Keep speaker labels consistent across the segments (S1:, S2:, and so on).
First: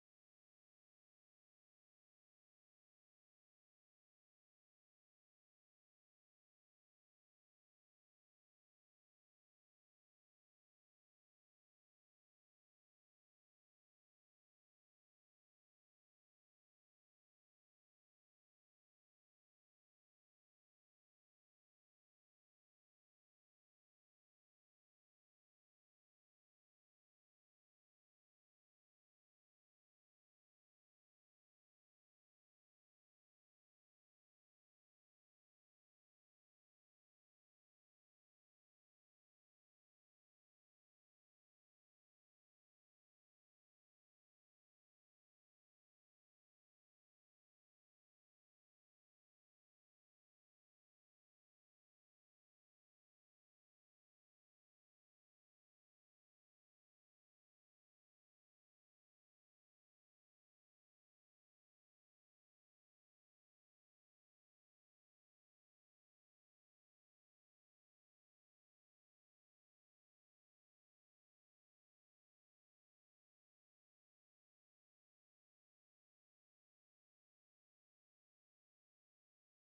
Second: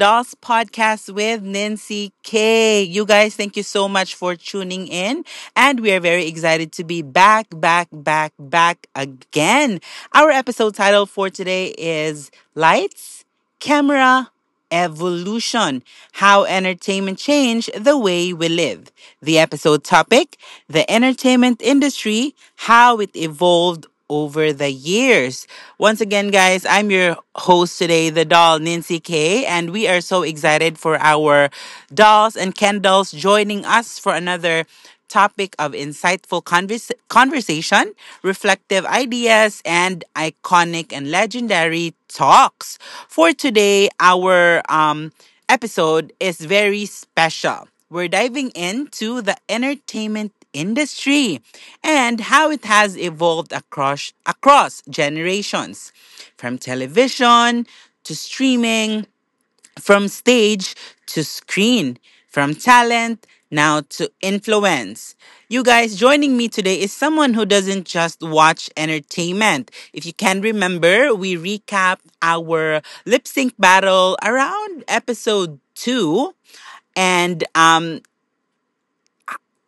S1: Dolls Podcast with Nancy K. You guys, thank you so much for tuning in. And we are very excited to be back, back, back, back again. Our episode title for today is Lights. Camera. Evolution. How Entertainment Changed the Way We Live. The episode topic: the entertainment industry, how it evolved over the years. Once again, guys, I'm your host today, the doll Nancy K, and we are so excited for our dolls and Ken dolls joining us for another topic of insightful conversation, reflective ideas, and iconic and legendary talks. For today, our episode is very special. We're diving into the entertainment industry and how it has evolved across generations, from television to streaming, from stage to screen, from talent now to influence. You guys, joining me today is someone who doesn't just watch entertainment. If you can remember, we recap our lip sync battle around episode two. And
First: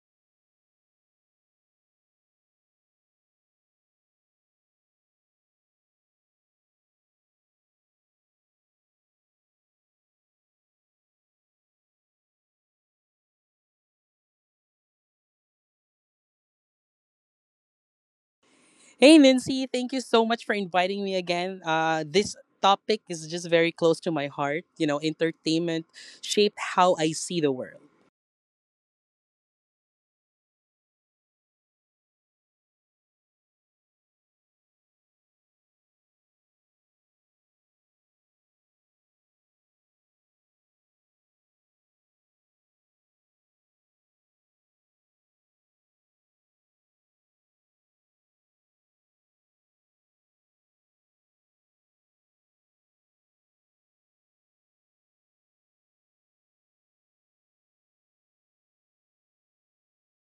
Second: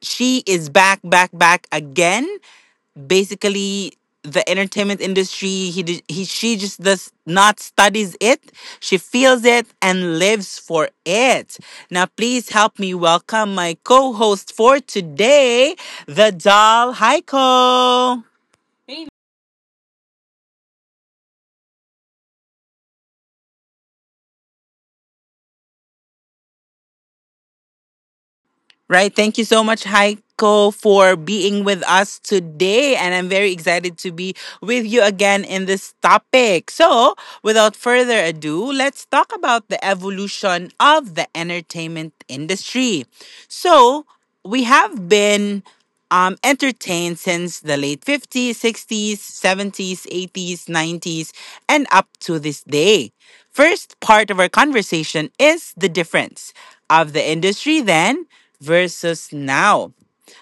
S1: she is back, back, back again. Basically, the entertainment industry. She just does not studies it. She feels it and lives for it. Now, please help me welcome my co-host for today, the doll Heiko.
S2: Hey, Nancy, thank you so much for inviting me again. This topic is just very close to my heart. You know, entertainment shaped how I see the world.
S1: Right. Thank you so much, Heiko, for being with us today. And I'm very excited to be with you again in this topic. So, without further ado, let's talk about the evolution of the entertainment industry. So, we have been entertained since the late 50s, 60s, 70s, 80s, 90s, and up to this day. First part of our conversation is the difference of the industry then versus now.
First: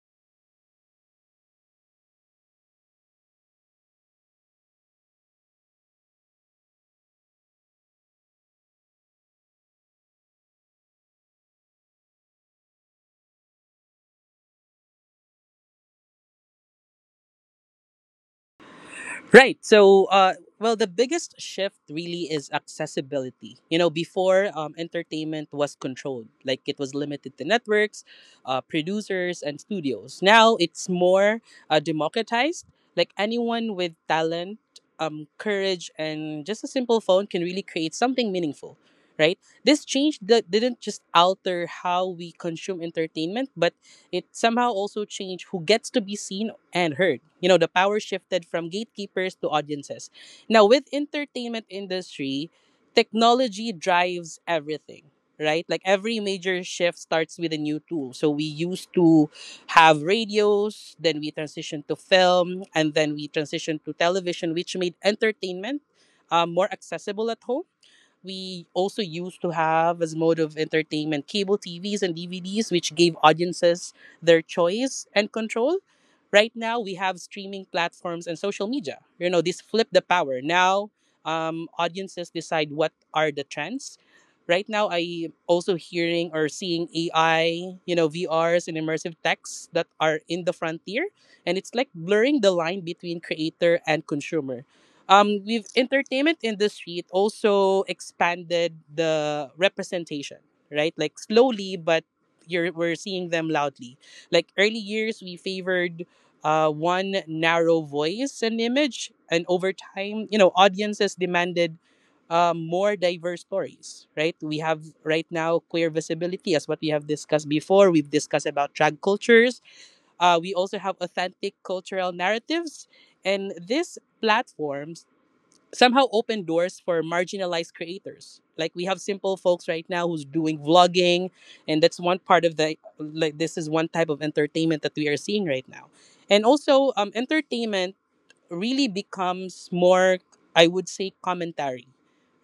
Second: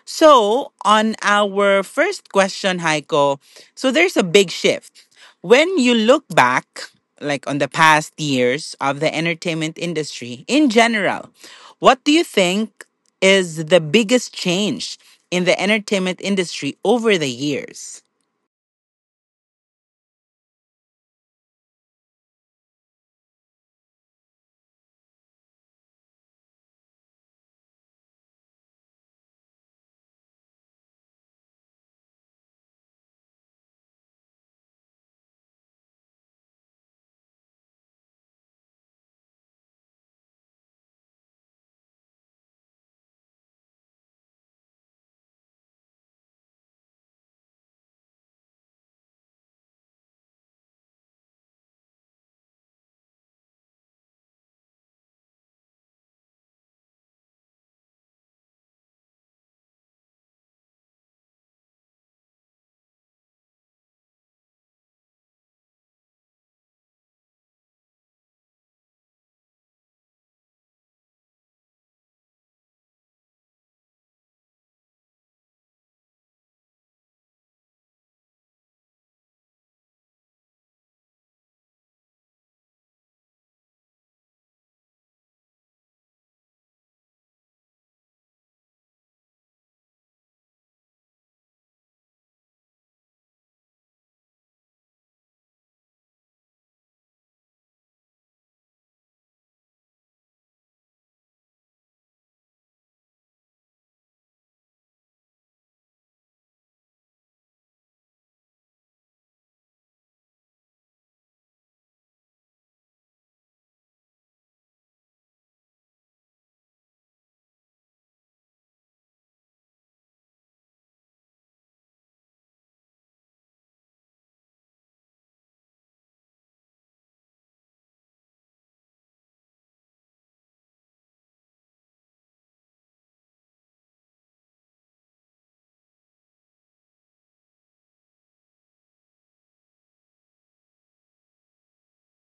S1: So, on our first question, Heiko, so there's a big shift. When you look back, like on the past years of the entertainment industry in general, what do you think is the biggest change in the entertainment industry over the years?
S2: Right. So, the biggest shift really is accessibility. You know, before entertainment was controlled, like it was limited to networks, producers, and studios. Now it's more democratized. Like anyone with talent, courage, and just a simple phone can really create something meaningful. Right. This change that didn't just alter how we consume entertainment, but it somehow also changed who gets to be seen and heard. You know, the power shifted from gatekeepers to audiences. Now, with entertainment industry, technology drives everything, right? Like every major shift starts with a new tool. So we used to have radios, then we transitioned to film, and then we transitioned to television, which made entertainment more accessible at home. We also used to have as mode of entertainment cable TVs and DVDs, which gave audiences their choice and control. Right now, we have streaming platforms and social media. You know, this flip the power. Now, audiences decide what are the trends. Right now, I also hearing or seeing AI, you know, VRs and immersive techs that are in the frontier, and it's like blurring the line between creator and consumer. We've entertainment industry, it also expanded the representation, right? Like slowly but you're we're seeing them loudly. Like early years we favored one narrow voice and image, and over time, you know, audiences demanded more diverse stories. Right, we have right now queer visibility, as what we have discussed before, we've discussed about drag cultures. We also have authentic cultural narratives, and these platforms somehow open doors for marginalized creators. Like we have simple folks right now who's doing vlogging, and that's one part of the like this is one type of entertainment that we are seeing right now. And also, entertainment really becomes more, I would say, commentary,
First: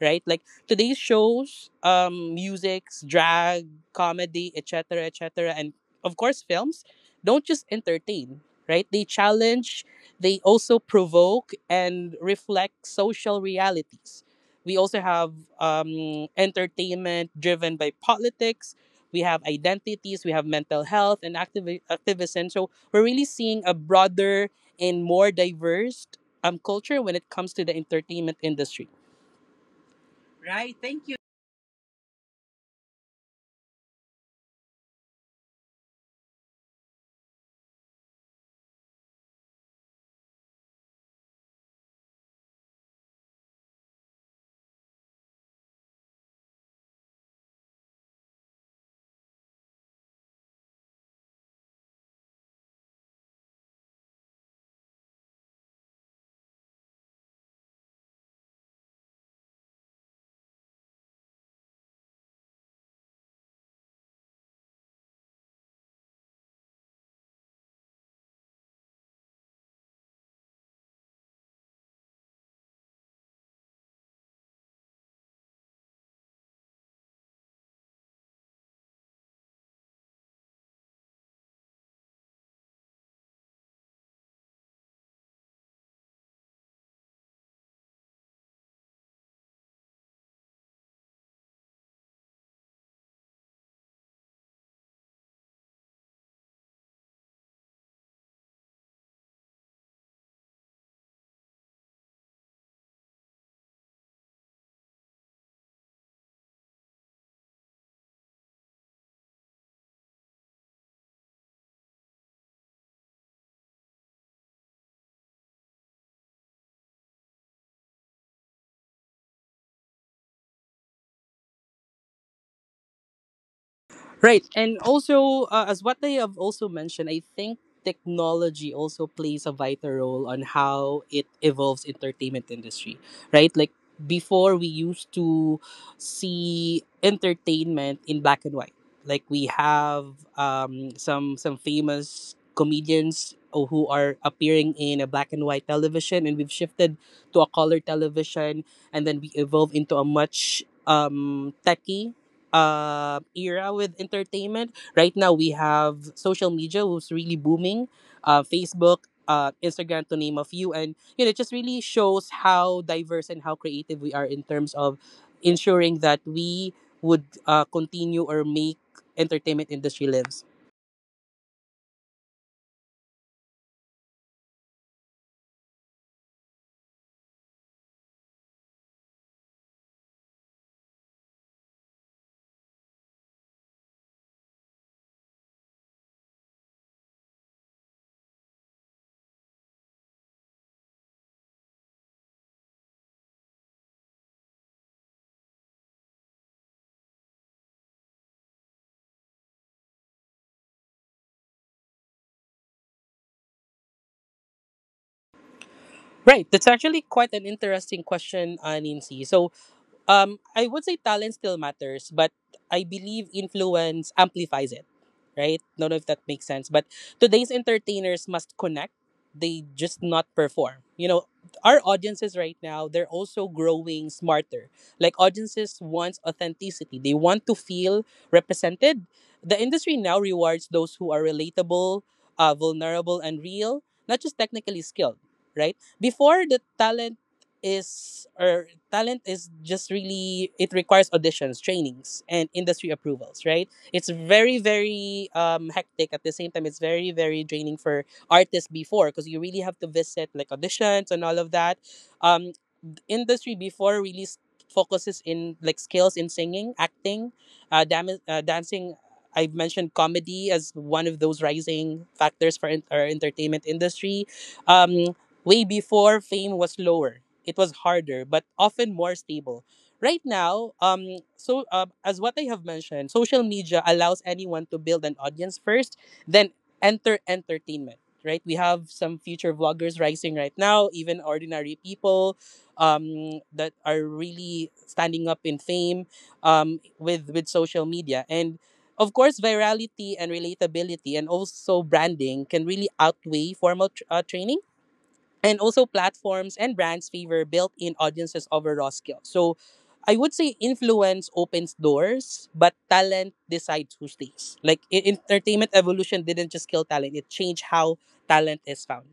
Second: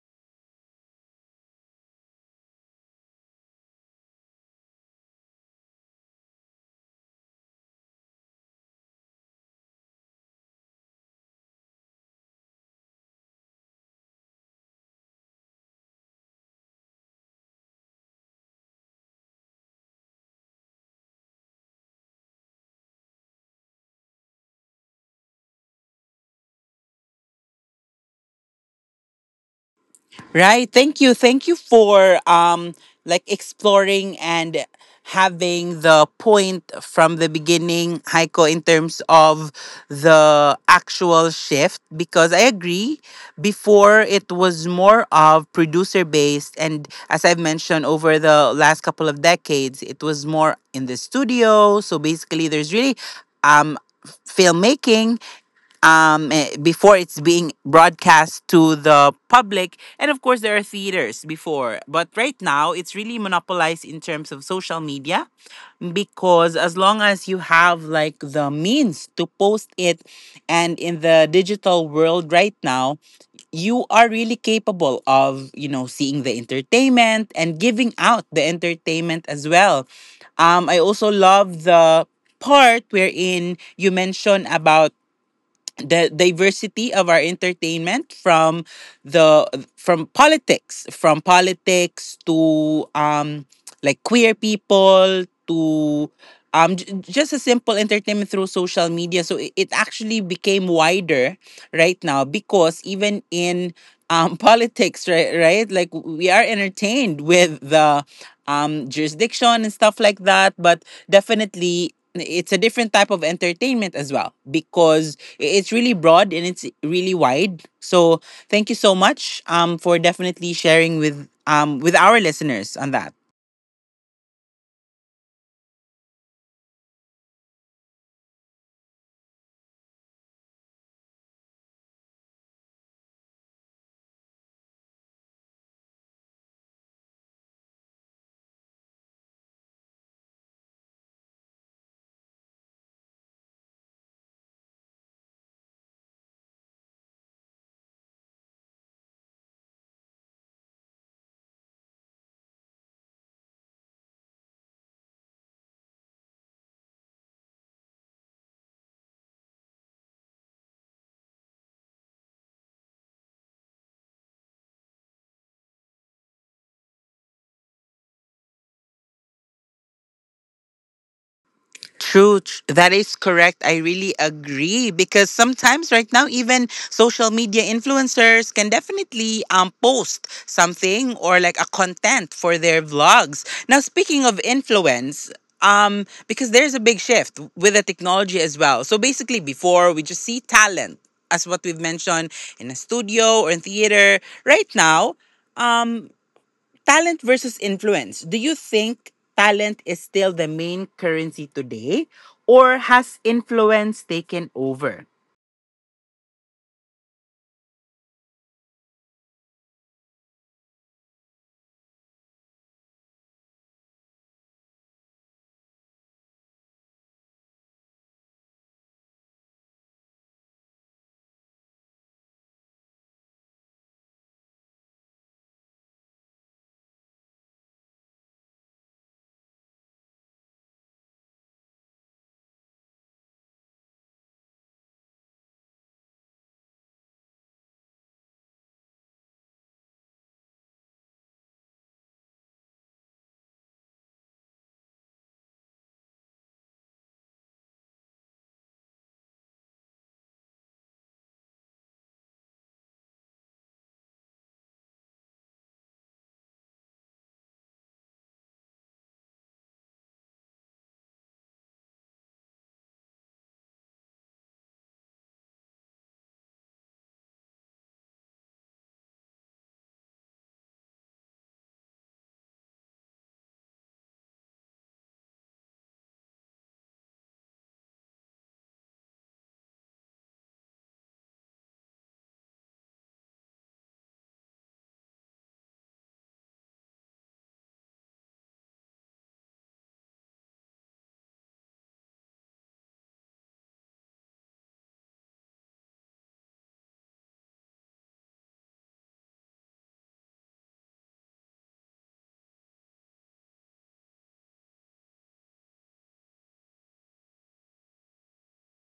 S2: right? Like today's shows, musics, drag, comedy, etc., etc., and of course films don't just entertain, right? They challenge, they also provoke and reflect social realities. We also have entertainment driven by politics, we have identities, we have mental health and activism, so we're really seeing a broader and more diverse culture when it comes to the entertainment industry. Right.
S1: Right.
S2: Thank
S1: Thank
S2: you.
S1: you. Thank you for like exploring and having the point from the beginning, Heiko, in terms of the actual shift. Because I agree, before it was more of producer based, and as I've mentioned over the last couple of decades, it was more in the studio. So basically, there's really um filmmaking, before it's being broadcast to the public. And of course, there are theaters before. But right now, it's really monopolized in terms of social media, because as long as you have like the means to post it, and in the digital world right now, you are really capable of, you know, seeing the entertainment and giving out the entertainment as well. I also love the part wherein you mentioned about the diversity of our entertainment from the from politics to like queer people to just a simple entertainment through social media. So it actually became wider right now, because even in politics, right, right, like we are entertained with the jurisdiction and stuff like that, but definitely it's a different type of entertainment as well, because it's really broad and it's really wide. So thank you so much for definitely sharing with our listeners on that.
S2: Right. And also, as what they have also mentioned, I think technology also plays a vital role on how it evolves entertainment industry, right? Like before we used to see entertainment in black and white. Like we have some famous comedians who are appearing in a black and white television, and we've shifted to a color television, and then we evolve into a much techy era with entertainment. Right now, we have social media, who's really booming, Facebook, Instagram, to name a few, and you know, it just really shows how diverse and how creative we are in terms of ensuring that we would continue or make entertainment industry lives.
S1: That is correct. I really agree because sometimes right now even social media influencers can definitely post something or like a content for their vlogs. Now, speaking of influence, because there's a big shift with the technology as well. So basically before we just see talent as what we've mentioned in a studio or in theater. Right now, um. Talent versus influence. Do you think talent is still the main currency today, or has influence taken over?
S2: Right, that's actually quite an interesting question, Aninsi. So, I would say talent still matters, but I believe influence amplifies it, right? Don't know if that makes sense. But today's entertainers must connect. They just not perform. You know, our audiences right now, they're also growing smarter. Like audiences wants authenticity. They want to feel represented. The industry now rewards those who are relatable, vulnerable and real, not just technically skilled, right? Before the talent is or talent is just really it requires auditions, trainings, and industry approvals, right? It's very very hectic, at the same time it's very very draining for artists before, because you really have to visit like auditions and all of that. um, industry before really focuses in like skills in singing, acting, dancing. I've mentioned comedy as one of those rising factors for our entertainment industry. Um, way before, fame was lower, it was harder, but often more stable. Right now, as what I have mentioned, social media allows anyone to build an audience first, then enter entertainment. Right, we have some future vloggers rising right now, even ordinary people that are really standing up in fame with social media, and of course virality and relatability, and also branding can really outweigh formal training, and also platforms and brands favor built-in audiences over raw skills. So I would say influence opens doors, but talent decides who stays. Like entertainment evolution didn't just kill talent, it changed how talent is found.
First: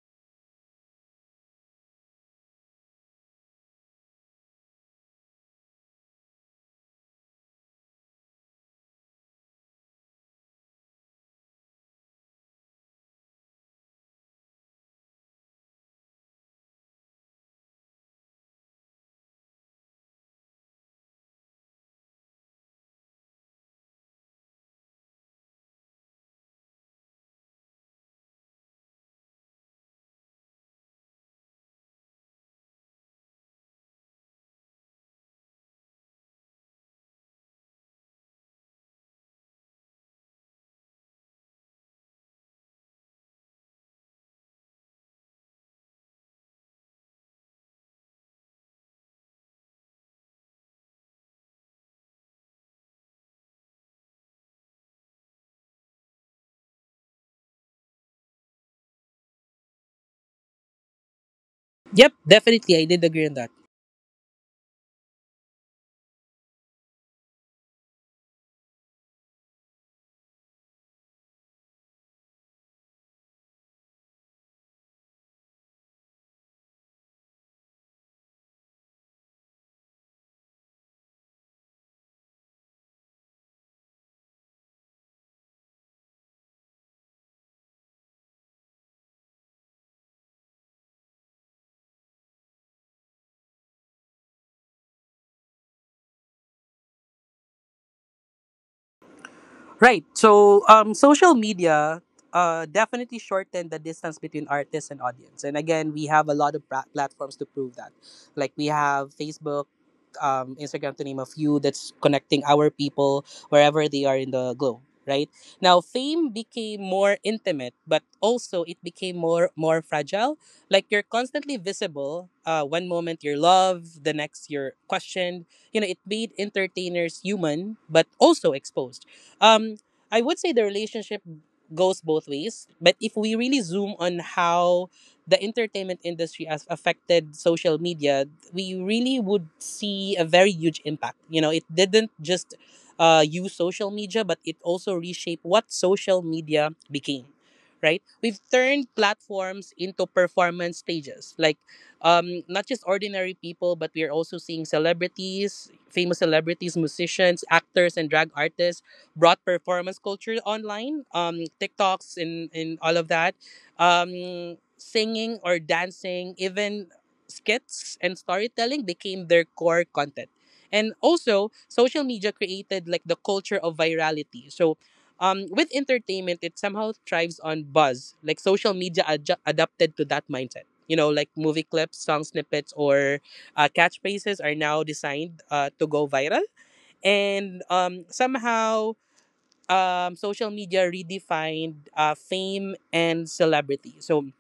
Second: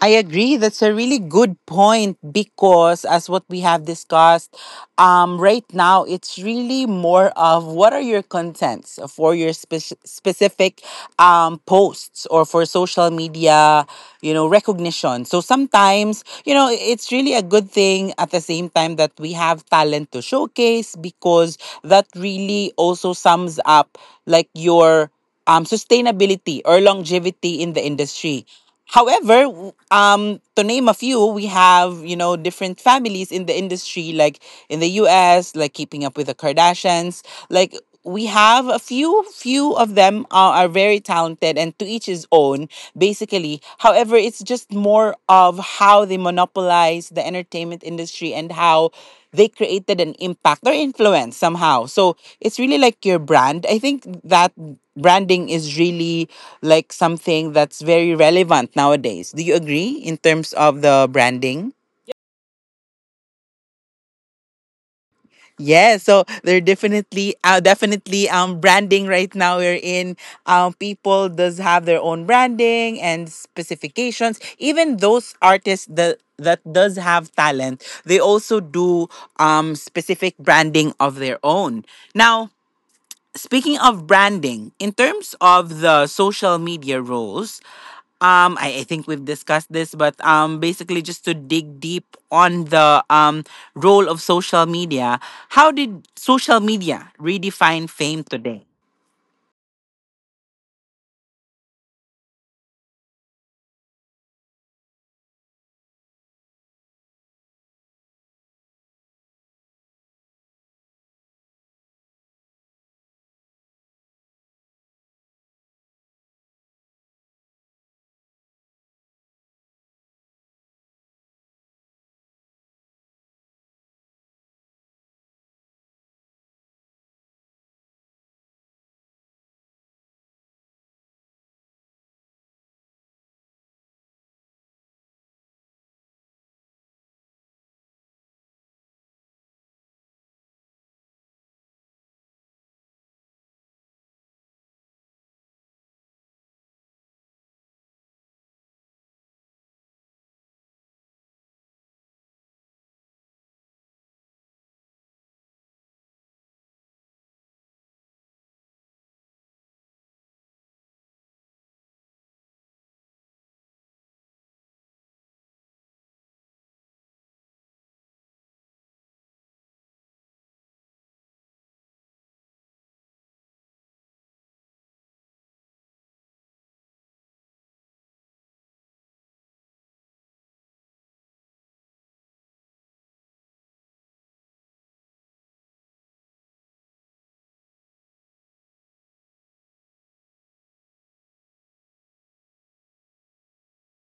S1: I agree. That's a really good point because, as what we have discussed, right now it's really more of what are your contents for your specific posts or for social media, you know, recognition. So sometimes, you know, it's really a good thing at the same time that we have talent to showcase, because that really also sums up like your sustainability or longevity in the industry. However, to name a few, we have, you know, different families in the industry, like in the U.S., like Keeping Up with the Kardashians. Like we have a few, few of them are very talented, and to each his own. Basically really. However, it's just more of how they monopolize the entertainment industry and how they created an impact or influence somehow. So it's really like your brand. I think that branding is really like something that's very relevant nowadays. Do you agree in terms of the branding?
S2: Yep, definitely I did agree on that.
S1: Yeah, so they're definitely definitely branding. Right now we're in people does have their own branding and specifications. Even those artists that does have talent, they also do specific branding of their own. Now, speaking of branding, in terms of the social media roles, I think we've discussed this, but basically just to dig deep on the role of social media, how did social media redefine fame today?
S2: Right. So, social media definitely shortened the distance between artists and audience. And again, we have a lot of platforms to prove that. Like we have Facebook, Instagram, to name a few, that's connecting our people wherever they are in the globe. Right now, fame became more intimate, but also it became more fragile. Like you're constantly visible. One moment you're loved, the next you're questioned. You know, it made entertainers human, but also exposed um, I would say the relationship goes both ways, but if we really zoom on how the entertainment industry has affected social media, we really would see a very huge impact. You know, it didn't just use social media, but it also reshaped what social media became. Right, we've turned platforms into performance stages. Like, not just ordinary people, but we are also seeing celebrities, famous celebrities, musicians, actors, and drag artists brought performance culture online, TikToks and all of that, singing or dancing, even skits and storytelling became their core content. And also, social media created like the culture of virality. So, with entertainment, it somehow thrives on buzz. Like social media adapted to that mindset. You know, like movie clips, song snippets, or catchphrases are now designed to go viral. And somehow, social media redefined fame and celebrity. So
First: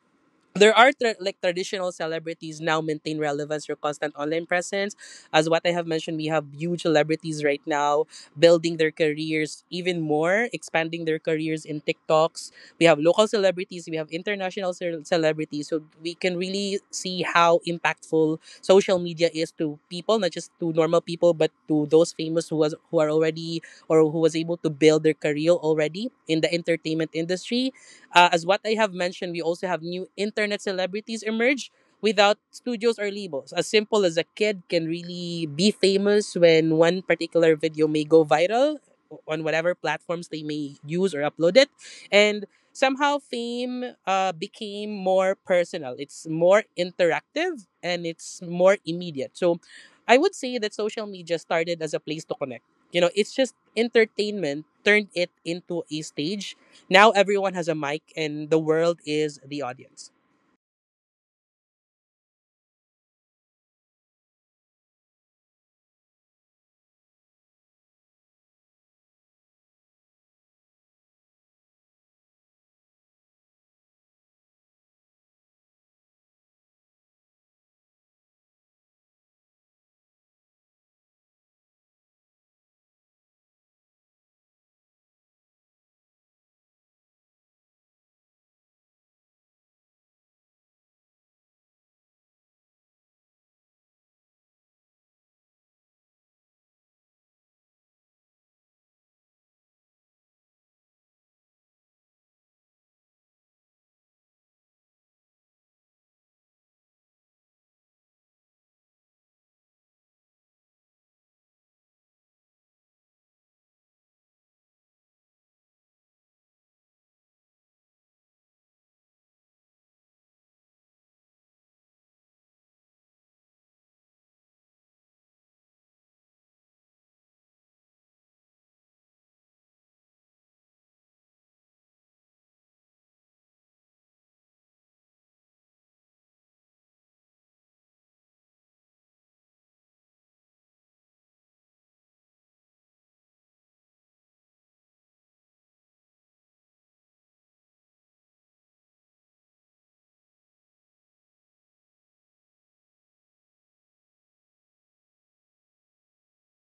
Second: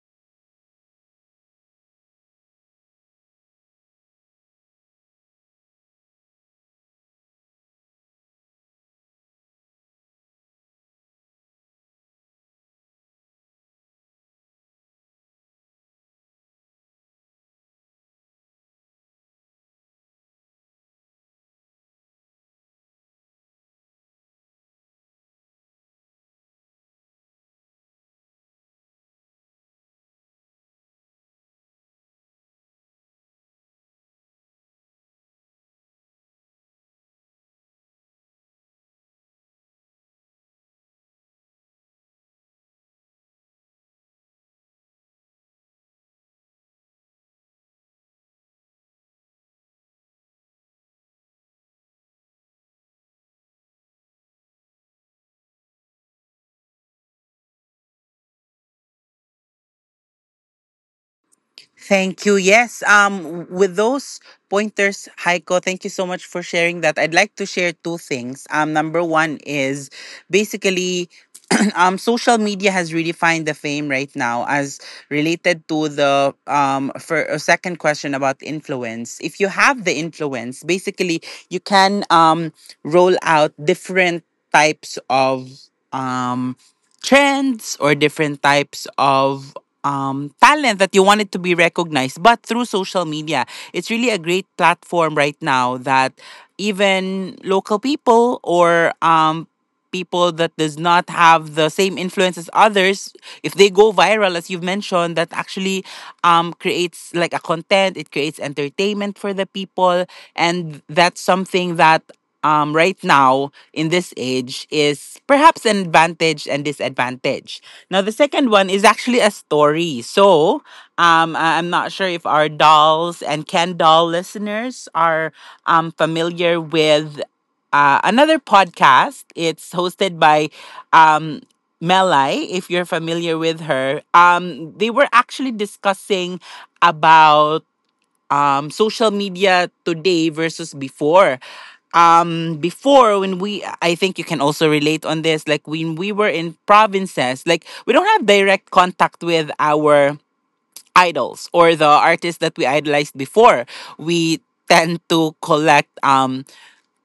S2: there are like traditional celebrities now maintain relevance or constant online presence. As what I have mentioned, we have huge celebrities right now, building their careers even more, expanding their careers in TikToks. We have local celebrities, we have international celebrities, so we can really see how impactful social media is to people, not just to normal people but to those famous who are already or who was able to build their career already in the entertainment industry. As what I have mentioned, we also have new internet celebrities emerge without studios or labels. As simple as a kid can really be famous when one particular video may go viral on whatever platforms they may use or upload it. And somehow fame became more personal. It's more interactive and it's more immediate. So I would say that social media started as a place to connect. You know, it's just entertainment turned it into a stage. Now everyone has a mic and the world is the audience.
S1: Thank you. Yes, with those pointers, Heiko, thank you so much for sharing that. I'd like to share two things. Number one is basically social media has redefined the fame right now as related to the for a second question about influence. If you have the influence, basically you can roll out different types of um trends or different types of talent that you wanted to be recognized. But through social media, it's really a great platform right now that even local people or people that does not have the same influence as others, if they go viral as you've mentioned, that actually creates like a content, it creates entertainment for the people. And that's something that right now in this age is perhaps an advantage and disadvantage. Now the second one is actually a story. So I'm not sure if our dolls and Ken doll listeners are familiar with another podcast. It's hosted by um, Melai, if you're familiar with her. They were actually discussing about social media today versus before. Before when we, I think you can also relate on this. Like when we were in provinces, like we don't have direct contact with our idols or the artists that we idolized before. We tend to collect um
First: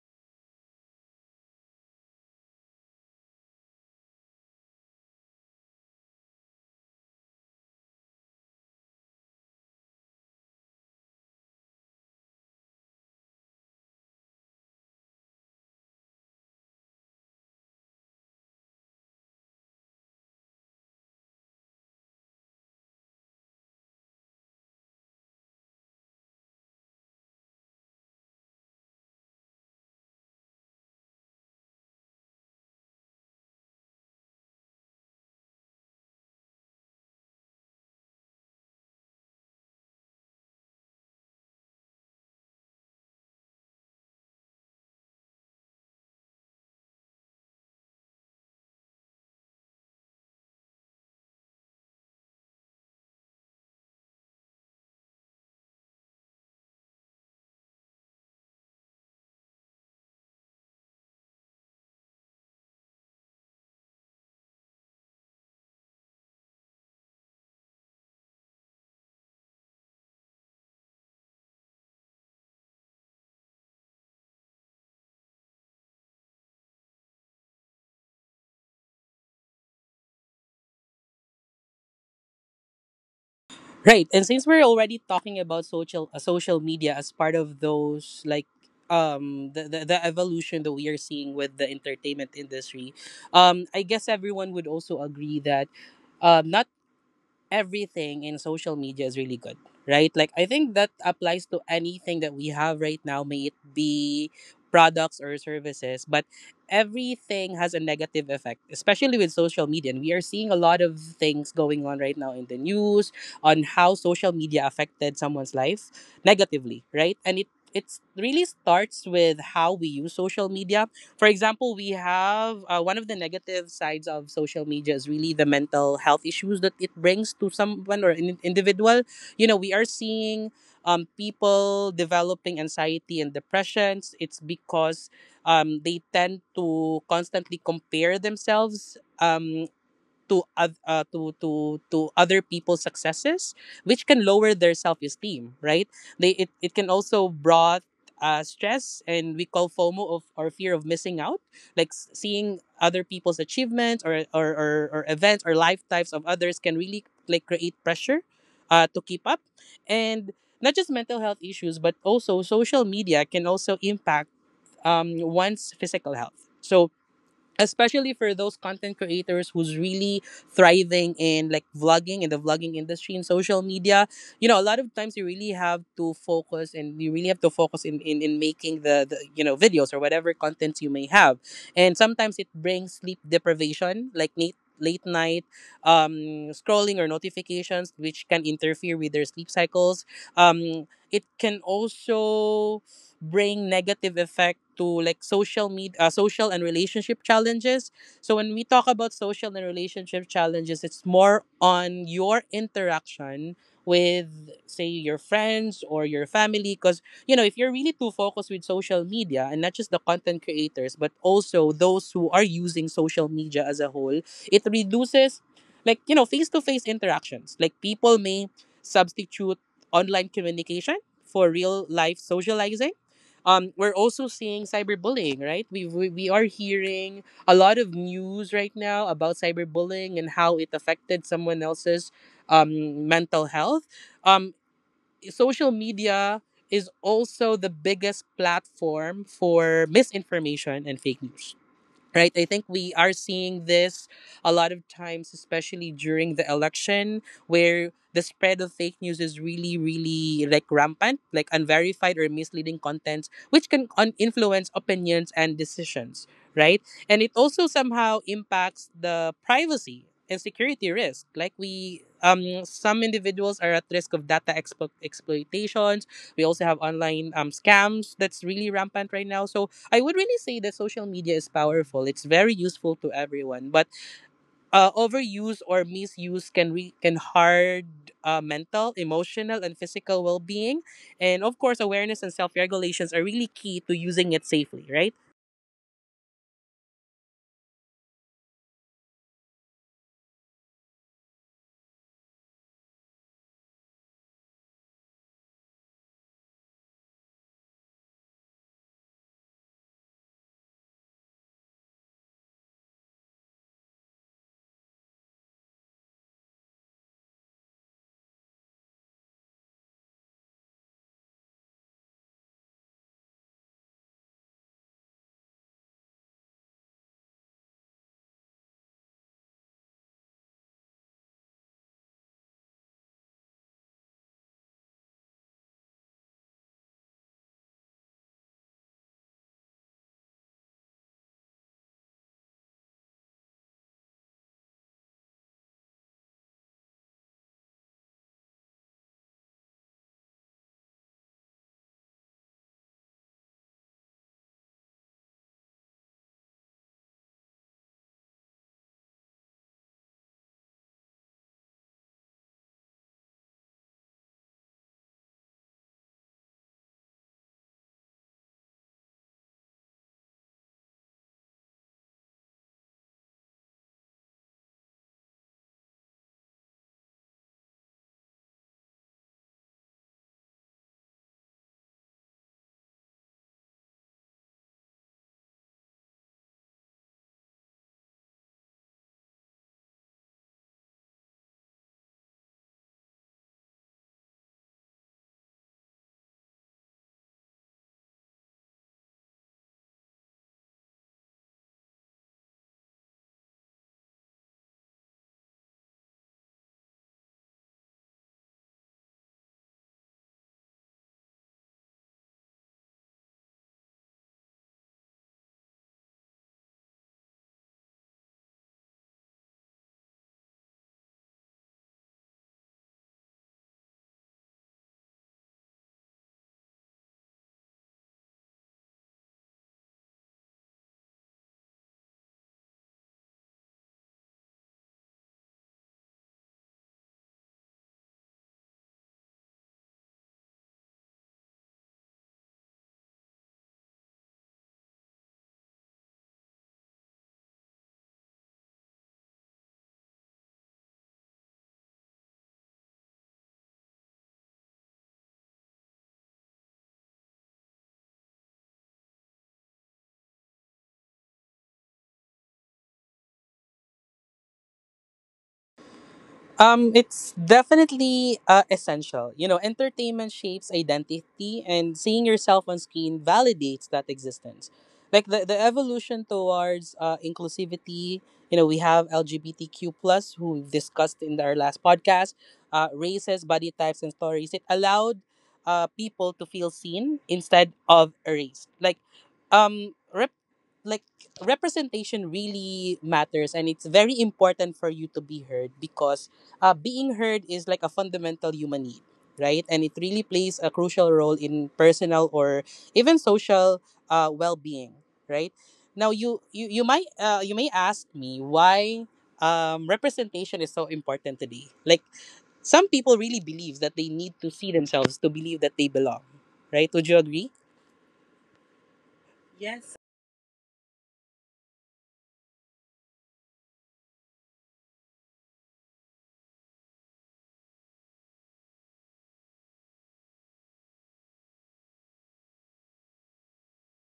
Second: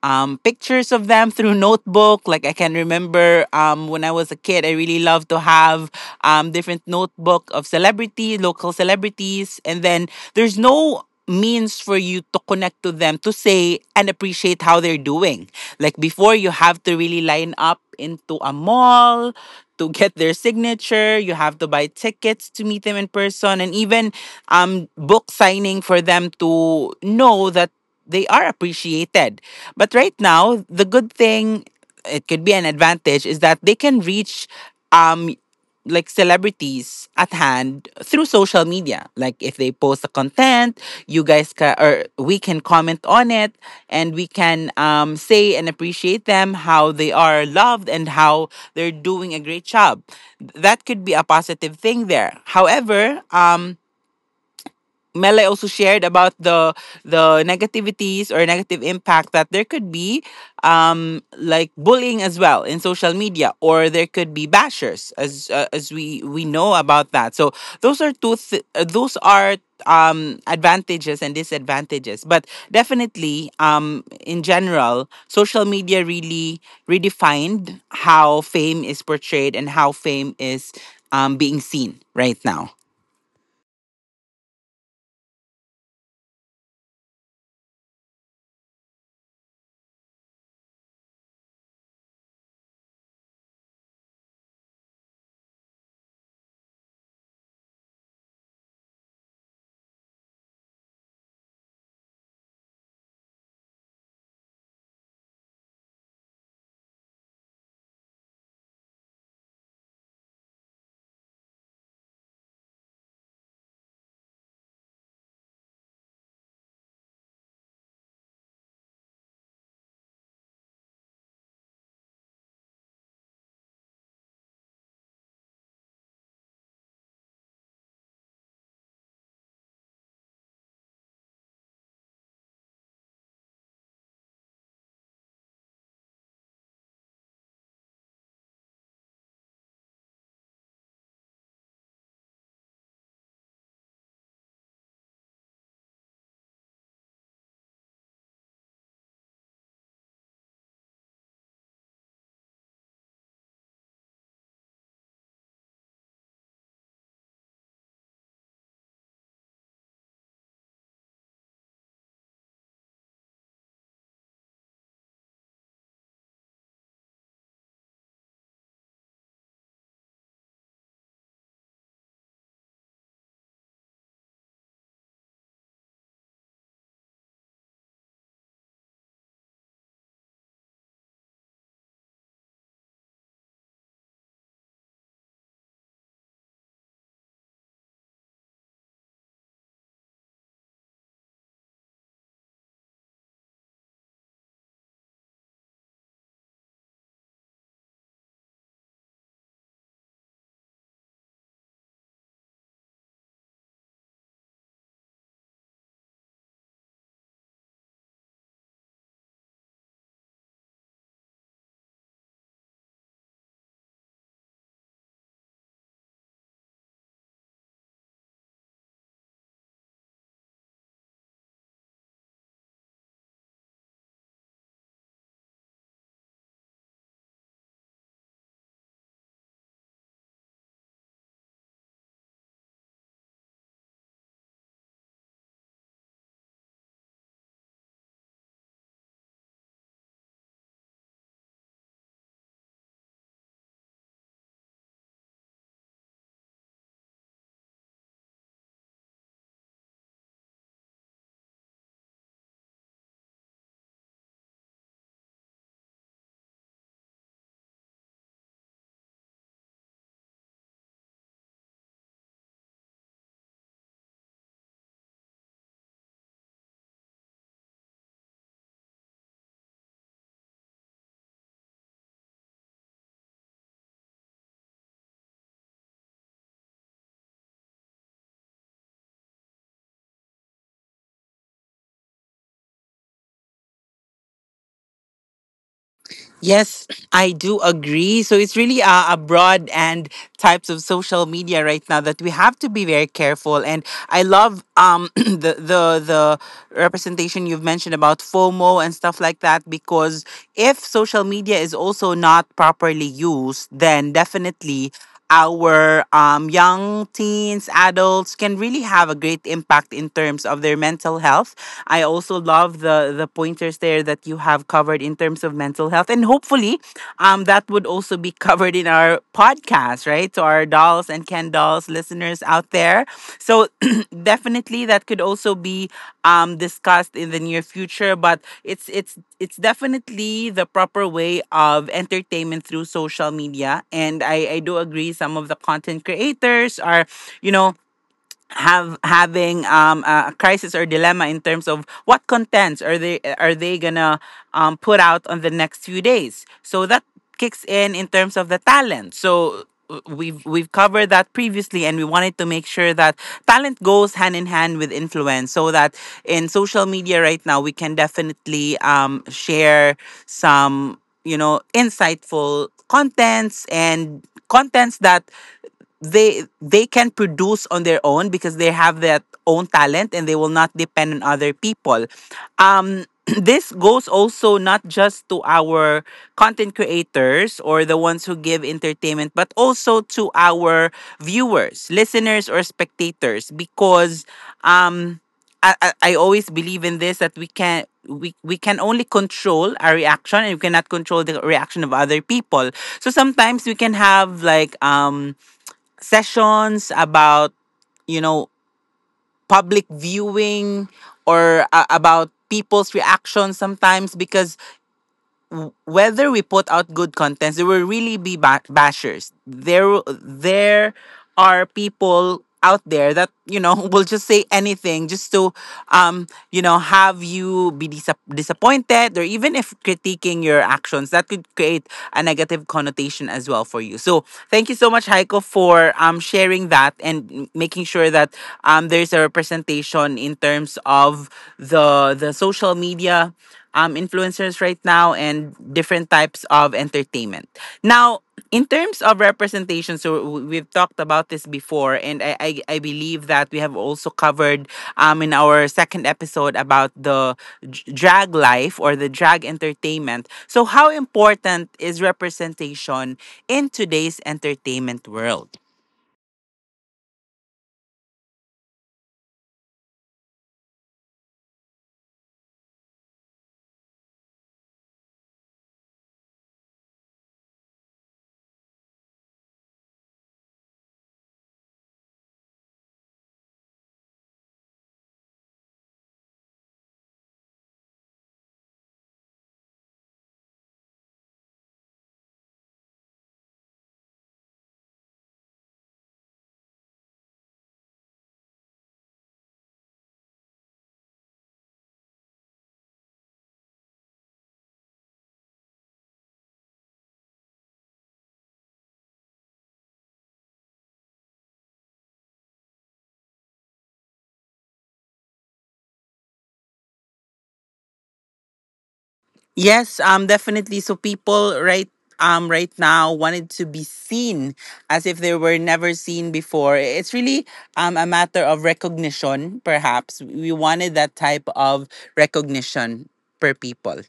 S1: um, pictures of them through notebook. Like I can remember when I was a kid, I really loved to have different notebook of celebrity, local celebrities, and then there's no means for you to connect to them to say and appreciate how they're doing. Like before, you have to really line up into a mall to get their signature. You have to buy tickets to meet them in person, and even book signing for them to know that they are appreciated. But right now, the good thing, it could be an advantage, is that they can reach um like celebrities at hand through social media. Like if they post a content, you guys can or we can comment on it, and we can say and appreciate them how they are loved and how they're doing a great job. That could be a positive thing there. However, Mele also shared about the negativities or negative impact that there could be, like bullying as well in social media, or there could be bashers, as we know about that. So those are those are advantages and disadvantages, but definitely in general social media really redefined how fame is portrayed and how fame is being seen right now.
S2: Right. And since we're already talking about social media as part of those like the evolution that we are seeing with the entertainment industry, I guess everyone would also agree that not everything in social media is really good, right? Like I think that applies to anything that we have right now, may it be products or services, but everything has a negative effect, especially with social media. And we are seeing a lot of things going on right now in the news on how social media affected someone's life negatively, right? And it really starts with how we use social media. For example, we have one of the negative sides of social media is really the mental health issues that it brings to someone or an individual. You know, we are seeing people developing anxiety and depressions. It's because they tend to constantly compare themselves to other people's successes which can lower their self-esteem, right? It can also brought stress, and we call FOMO of or fear of missing out. Like seeing other people's achievements or events or lifetimes of others can really like create pressure to keep up. And not just mental health issues, but also social media can also impact one's physical health. So especially for those content creators who's really thriving in like vlogging, in the vlogging industry in social media, you know, a lot of times you really have to focus, and you really have to focus in making the you know videos or whatever contents you may have. And sometimes it brings sleep deprivation, like late night scrolling or notifications which can interfere with their sleep cycles. um, it can also bring negative effect to like social media, social and relationship challenges. So when we talk about social and relationship challenges, it's more on your interaction with say your friends or your family, because you know, if you're really too focused with social media, and not just the content creators but also those who are using social media as a whole, it reduces like you know face-to-face interactions. Like people may substitute online communication for real life socializing. We're also seeing cyberbullying, right? We are hearing a lot of news right now about cyberbullying and how it affected someone else's mental health. Um, Social media is also the biggest platform for misinformation and fake news. Right, I think we are seeing this a lot of times, especially during the election, where the spread of fake news is really, really like rampant, like unverified or misleading contents, which can influence opinions and decisions, right? And it also somehow impacts the privacy and security risk. Like we, some individuals are at risk of data exploitations. We also have online scams that's really rampant right now. So I would really say that social media is powerful. It's very useful to everyone, but overuse or misuse can can hard mental, emotional, and physical well being. And of course, awareness and self regulations are really key to using it safely, right?
S1: Yes, I do agree. So it's really a broad and types of social media right now that we have to be very careful. And I love the representation you've mentioned about FOMO and stuff like that, because if social media is also not properly used, then definitely our young teens, adults can really have a great impact in terms of their mental health. I also love the pointers there that you have covered in terms of mental health, and hopefully, that would also be covered in our podcast, right? To our dolls and Ken dolls listeners out there. So definitely, that could also be discussed in the near future. But it's definitely the proper way of entertainment through social media, and I do agree. Some of the content creators are, you know, have having a crisis or dilemma in terms of what contents are they gonna put out on the next few days. So that kicks in terms of the talent. So we've covered that previously, and we wanted to make sure that talent goes hand in hand with influence, so that in social media right now we can definitely share some insightful contents and contents that they can produce on their own because they have that own talent and they will not depend on other people. um this goes also not just to our content creators or the ones who give entertainment, but also to our viewers, listeners, or spectators, because um I always believe in this, that we can only control our reaction and we cannot control the reaction of other people. So sometimes we can have like sessions about you know public viewing or about people's reactions, sometimes because whether we put out good contents, there will really be bashers there. there are people out there that will just say anything just to um have you be disappointed, or even if critiquing your actions that could create a negative connotation as well for you. So thank you so much, Heiko, for sharing that and making sure that there's a representation in terms of the social media influencers right now and different types of entertainment now. In terms of representation, so we've talked about this before, and I believe that we have also covered in our second episode about the drag life or the drag entertainment. So how important is representation in today's entertainment world?
S2: It's definitely essential. You know, entertainment shapes identity, and seeing yourself on screen validates that existence. Like the evolution towards inclusivity. You know, we have LGBTQ plus, who we've discussed in our last podcast, races, body types, and stories. It allowed people to feel seen instead of erased. Like, um, rep- like representation really matters, and it's very important for you to be heard, because being heard is like a fundamental human need, right? And it really plays a crucial role in personal or even social well-being, right? Now, you may ask me why representation is so important today. Like some people really believe that they need to see themselves to believe that they belong, right? Would you agree?
S1: Yes, definitely. So people right now wanted to be seen as if they were never seen before. It's really a matter of recognition, perhaps. We wanted that type of recognition per people.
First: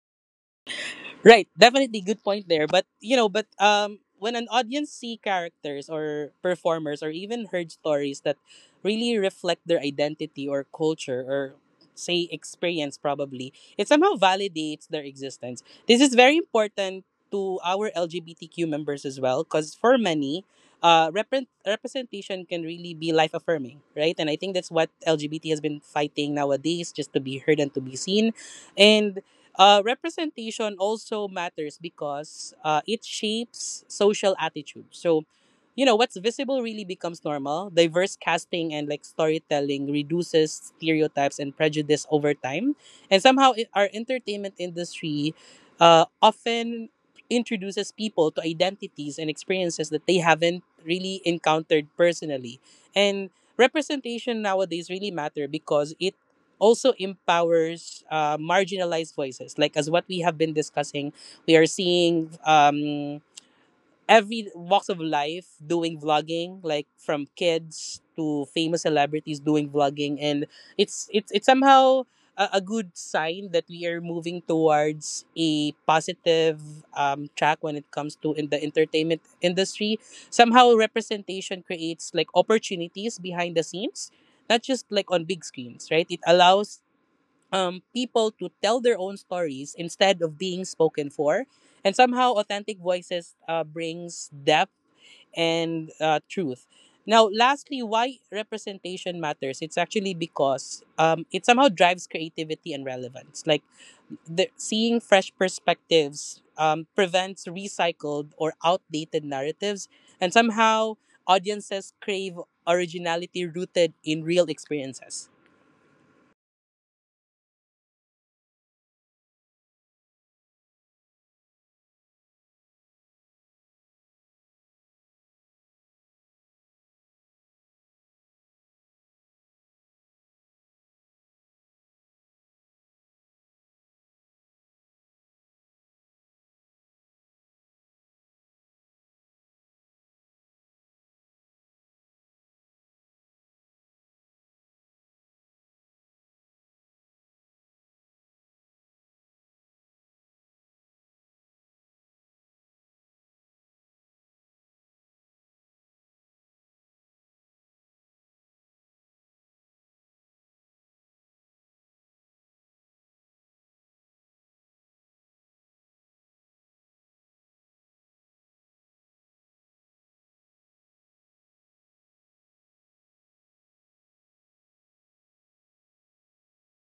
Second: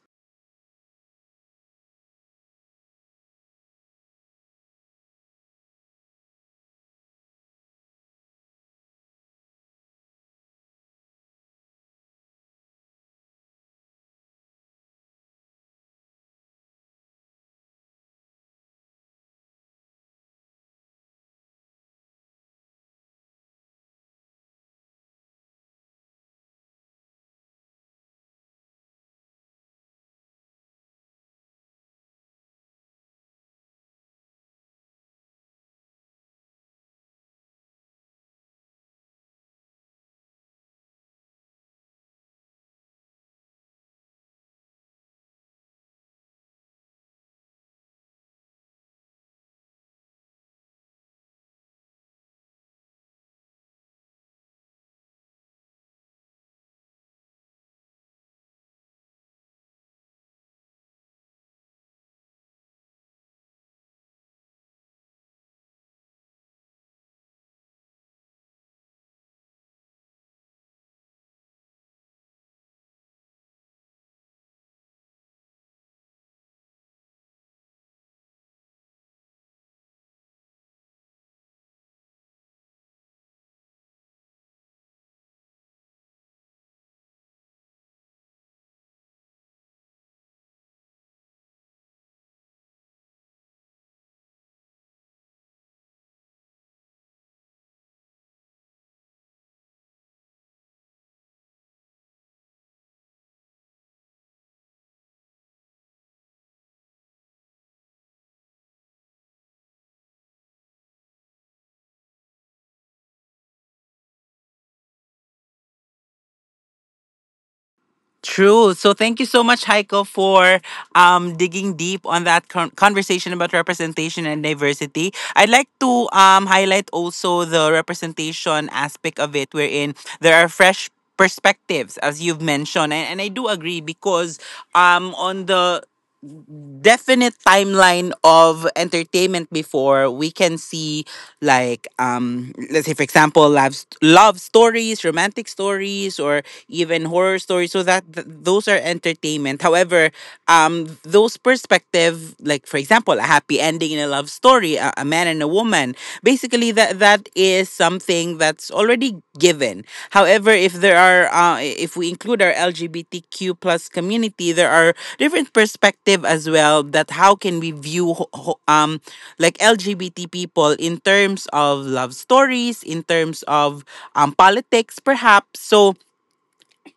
S2: Right, definitely good point there. But you know, but when an audience see characters or performers or even heard stories that really reflect their identity or culture or say experience, probably it somehow validates their existence. This is very important to our LGBTQ members as well, because for many, representation can really be life affirming, right? And I think that's what LGBT has been fighting nowadays, just to be heard and to be seen. And representation also matters because it shapes social attitude. So, you know, what's visible really becomes normal. Diverse casting and like storytelling reduces stereotypes and prejudice over time. And somehow, our entertainment industry often introduces people to identities and experiences that they haven't really encountered personally. And representation nowadays really matter because it also empowers marginalized voices. Like as what we have been discussing, we are seeing every walks of life doing vlogging, like from kids to famous celebrities doing vlogging, and it's somehow a good sign that we are moving towards a positive track when it comes to in the entertainment industry. Somehow representation creates like opportunities behind the scenes, not just like on big screens, right? It allows people to tell their own stories instead of being spoken for. And somehow, authentic voices brings depth and truth. Now, lastly, why representation matters? It's actually because it somehow drives creativity and relevance. Like seeing fresh perspectives prevents recycled or outdated narratives, and somehow audiences crave originality rooted in real experiences.
S1: True. So thank you so much, Heiko, for digging deep on that conversation about representation and diversity. I'd like to highlight also the representation aspect of it, wherein there are fresh perspectives, as you've mentioned. And I do agree because on the definite timeline of entertainment before, we can see like let's say for example love love stories, romantic stories, or even horror stories. So that those are entertainment. However, those perspective, like for example, a happy ending in a love story, a man and a woman. Basically, that that is something that's already given. However, if there are, if we include our LGBTQ plus community, there are different perspective as well. That how can we view like LGBT people in terms of love stories, in terms of politics, perhaps. So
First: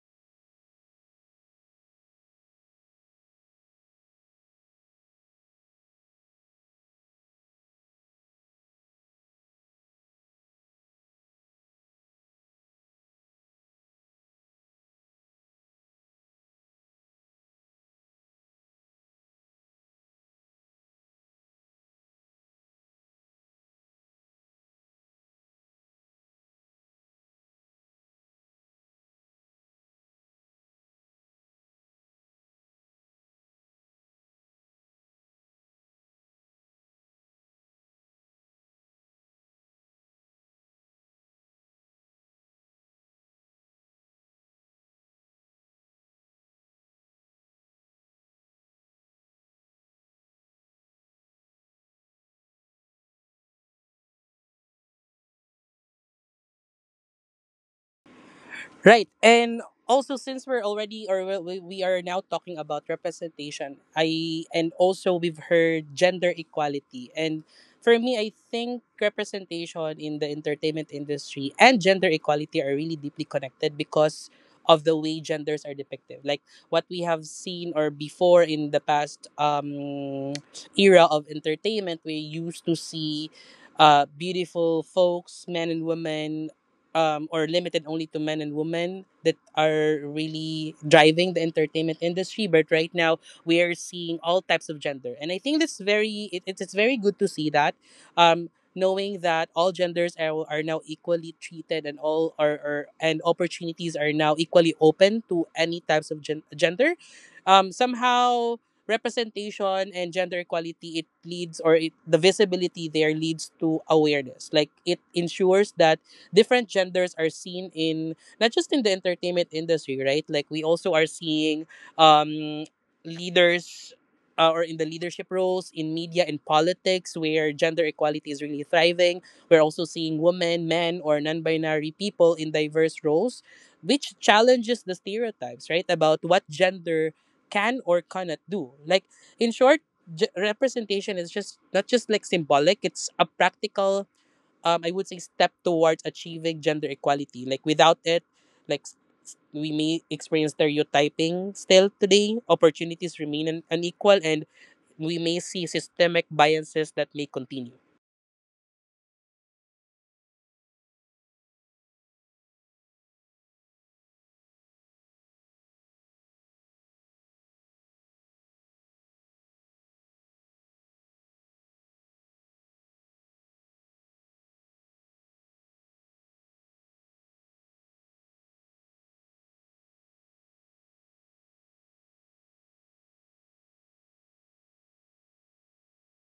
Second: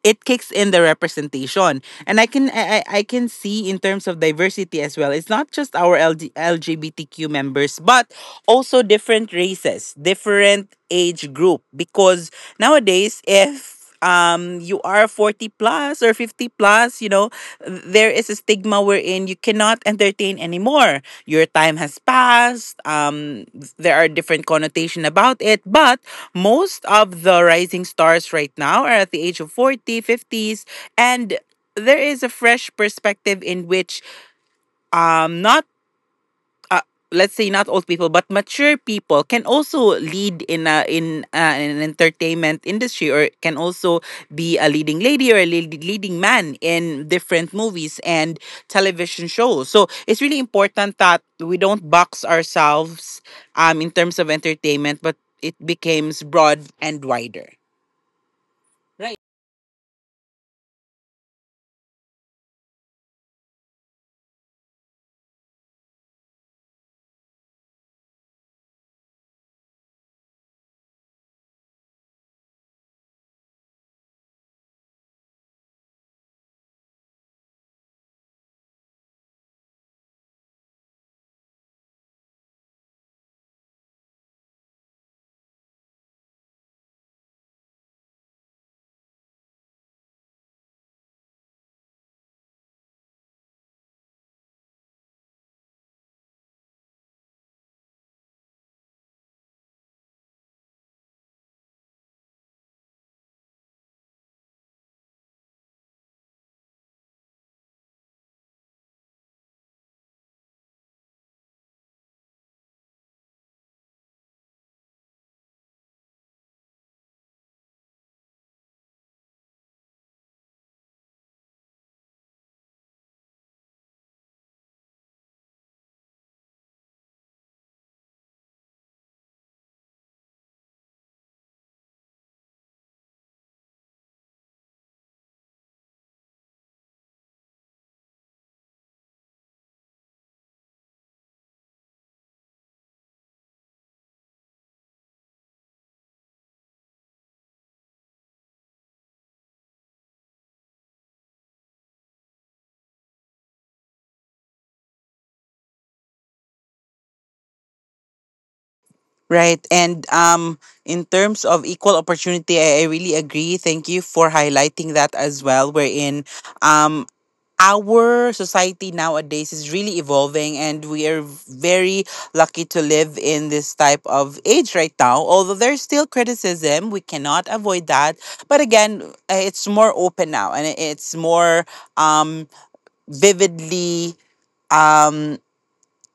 S1: it kicks in the representation, and I can see in terms of diversity as well, it's not just our LGBTQ members, but also different races, different age group, because nowadays, if you are 40 plus or 50 plus, you know, there is a stigma wherein you cannot entertain anymore. Your time has passed. There are different connotation about it, but most of the rising stars right now are at the age of 40, fifties, and there is a fresh perspective in which not uh, let's say not old people, but mature people can also lead in an entertainment industry, or can also be a leading lady or a leading man in different movies and television shows. So it's really important that we don't box ourselves in terms of entertainment, but it becomes broad and wider.
S2: Right.
S1: Right.
S2: And also, since we're already or we are now talking about representation, I and also we've heard gender equality. And for me, I think representation in the entertainment industry and gender equality are really deeply connected, because of the way genders are depicted. Like what we have seen or before, in the past era of entertainment, we used to see beautiful folks, men and women, or limited only to men and women that are really driving the entertainment industry. But right now, we are seeing all types of gender, and I think that's very, it's very good to see that, um, knowing that all genders are now equally treated, and all are and opportunities are now equally open to any types of gender. Somehow representation and gender equality, it leads or it, the visibility there leads to awareness, like it ensures that different genders are seen in not just in the entertainment industry, right? Like we also are seeing um, leaders or in the leadership roles in media and politics, where gender equality is really thriving. We're also seeing women, men, or non binary people in diverse roles, which challenges the stereotypes, right? About what gender can or cannot do. Like, in short, representation is just not just like symbolic, it's a practical I would say step towards achieving gender equality. Like without it, like s- we may experience stereotyping still today. Opportunities remain unequal, and we may see systemic biases that may continue.
S1: Right, and in terms of equal opportunity, I really agree. Thank you for highlighting that as well. Wherein um, our society nowadays is really evolving, and we are very lucky to live in this type of age right now. Although there's still criticism, we cannot avoid that. But again, it's more open now, and it's more um, vividly. Um,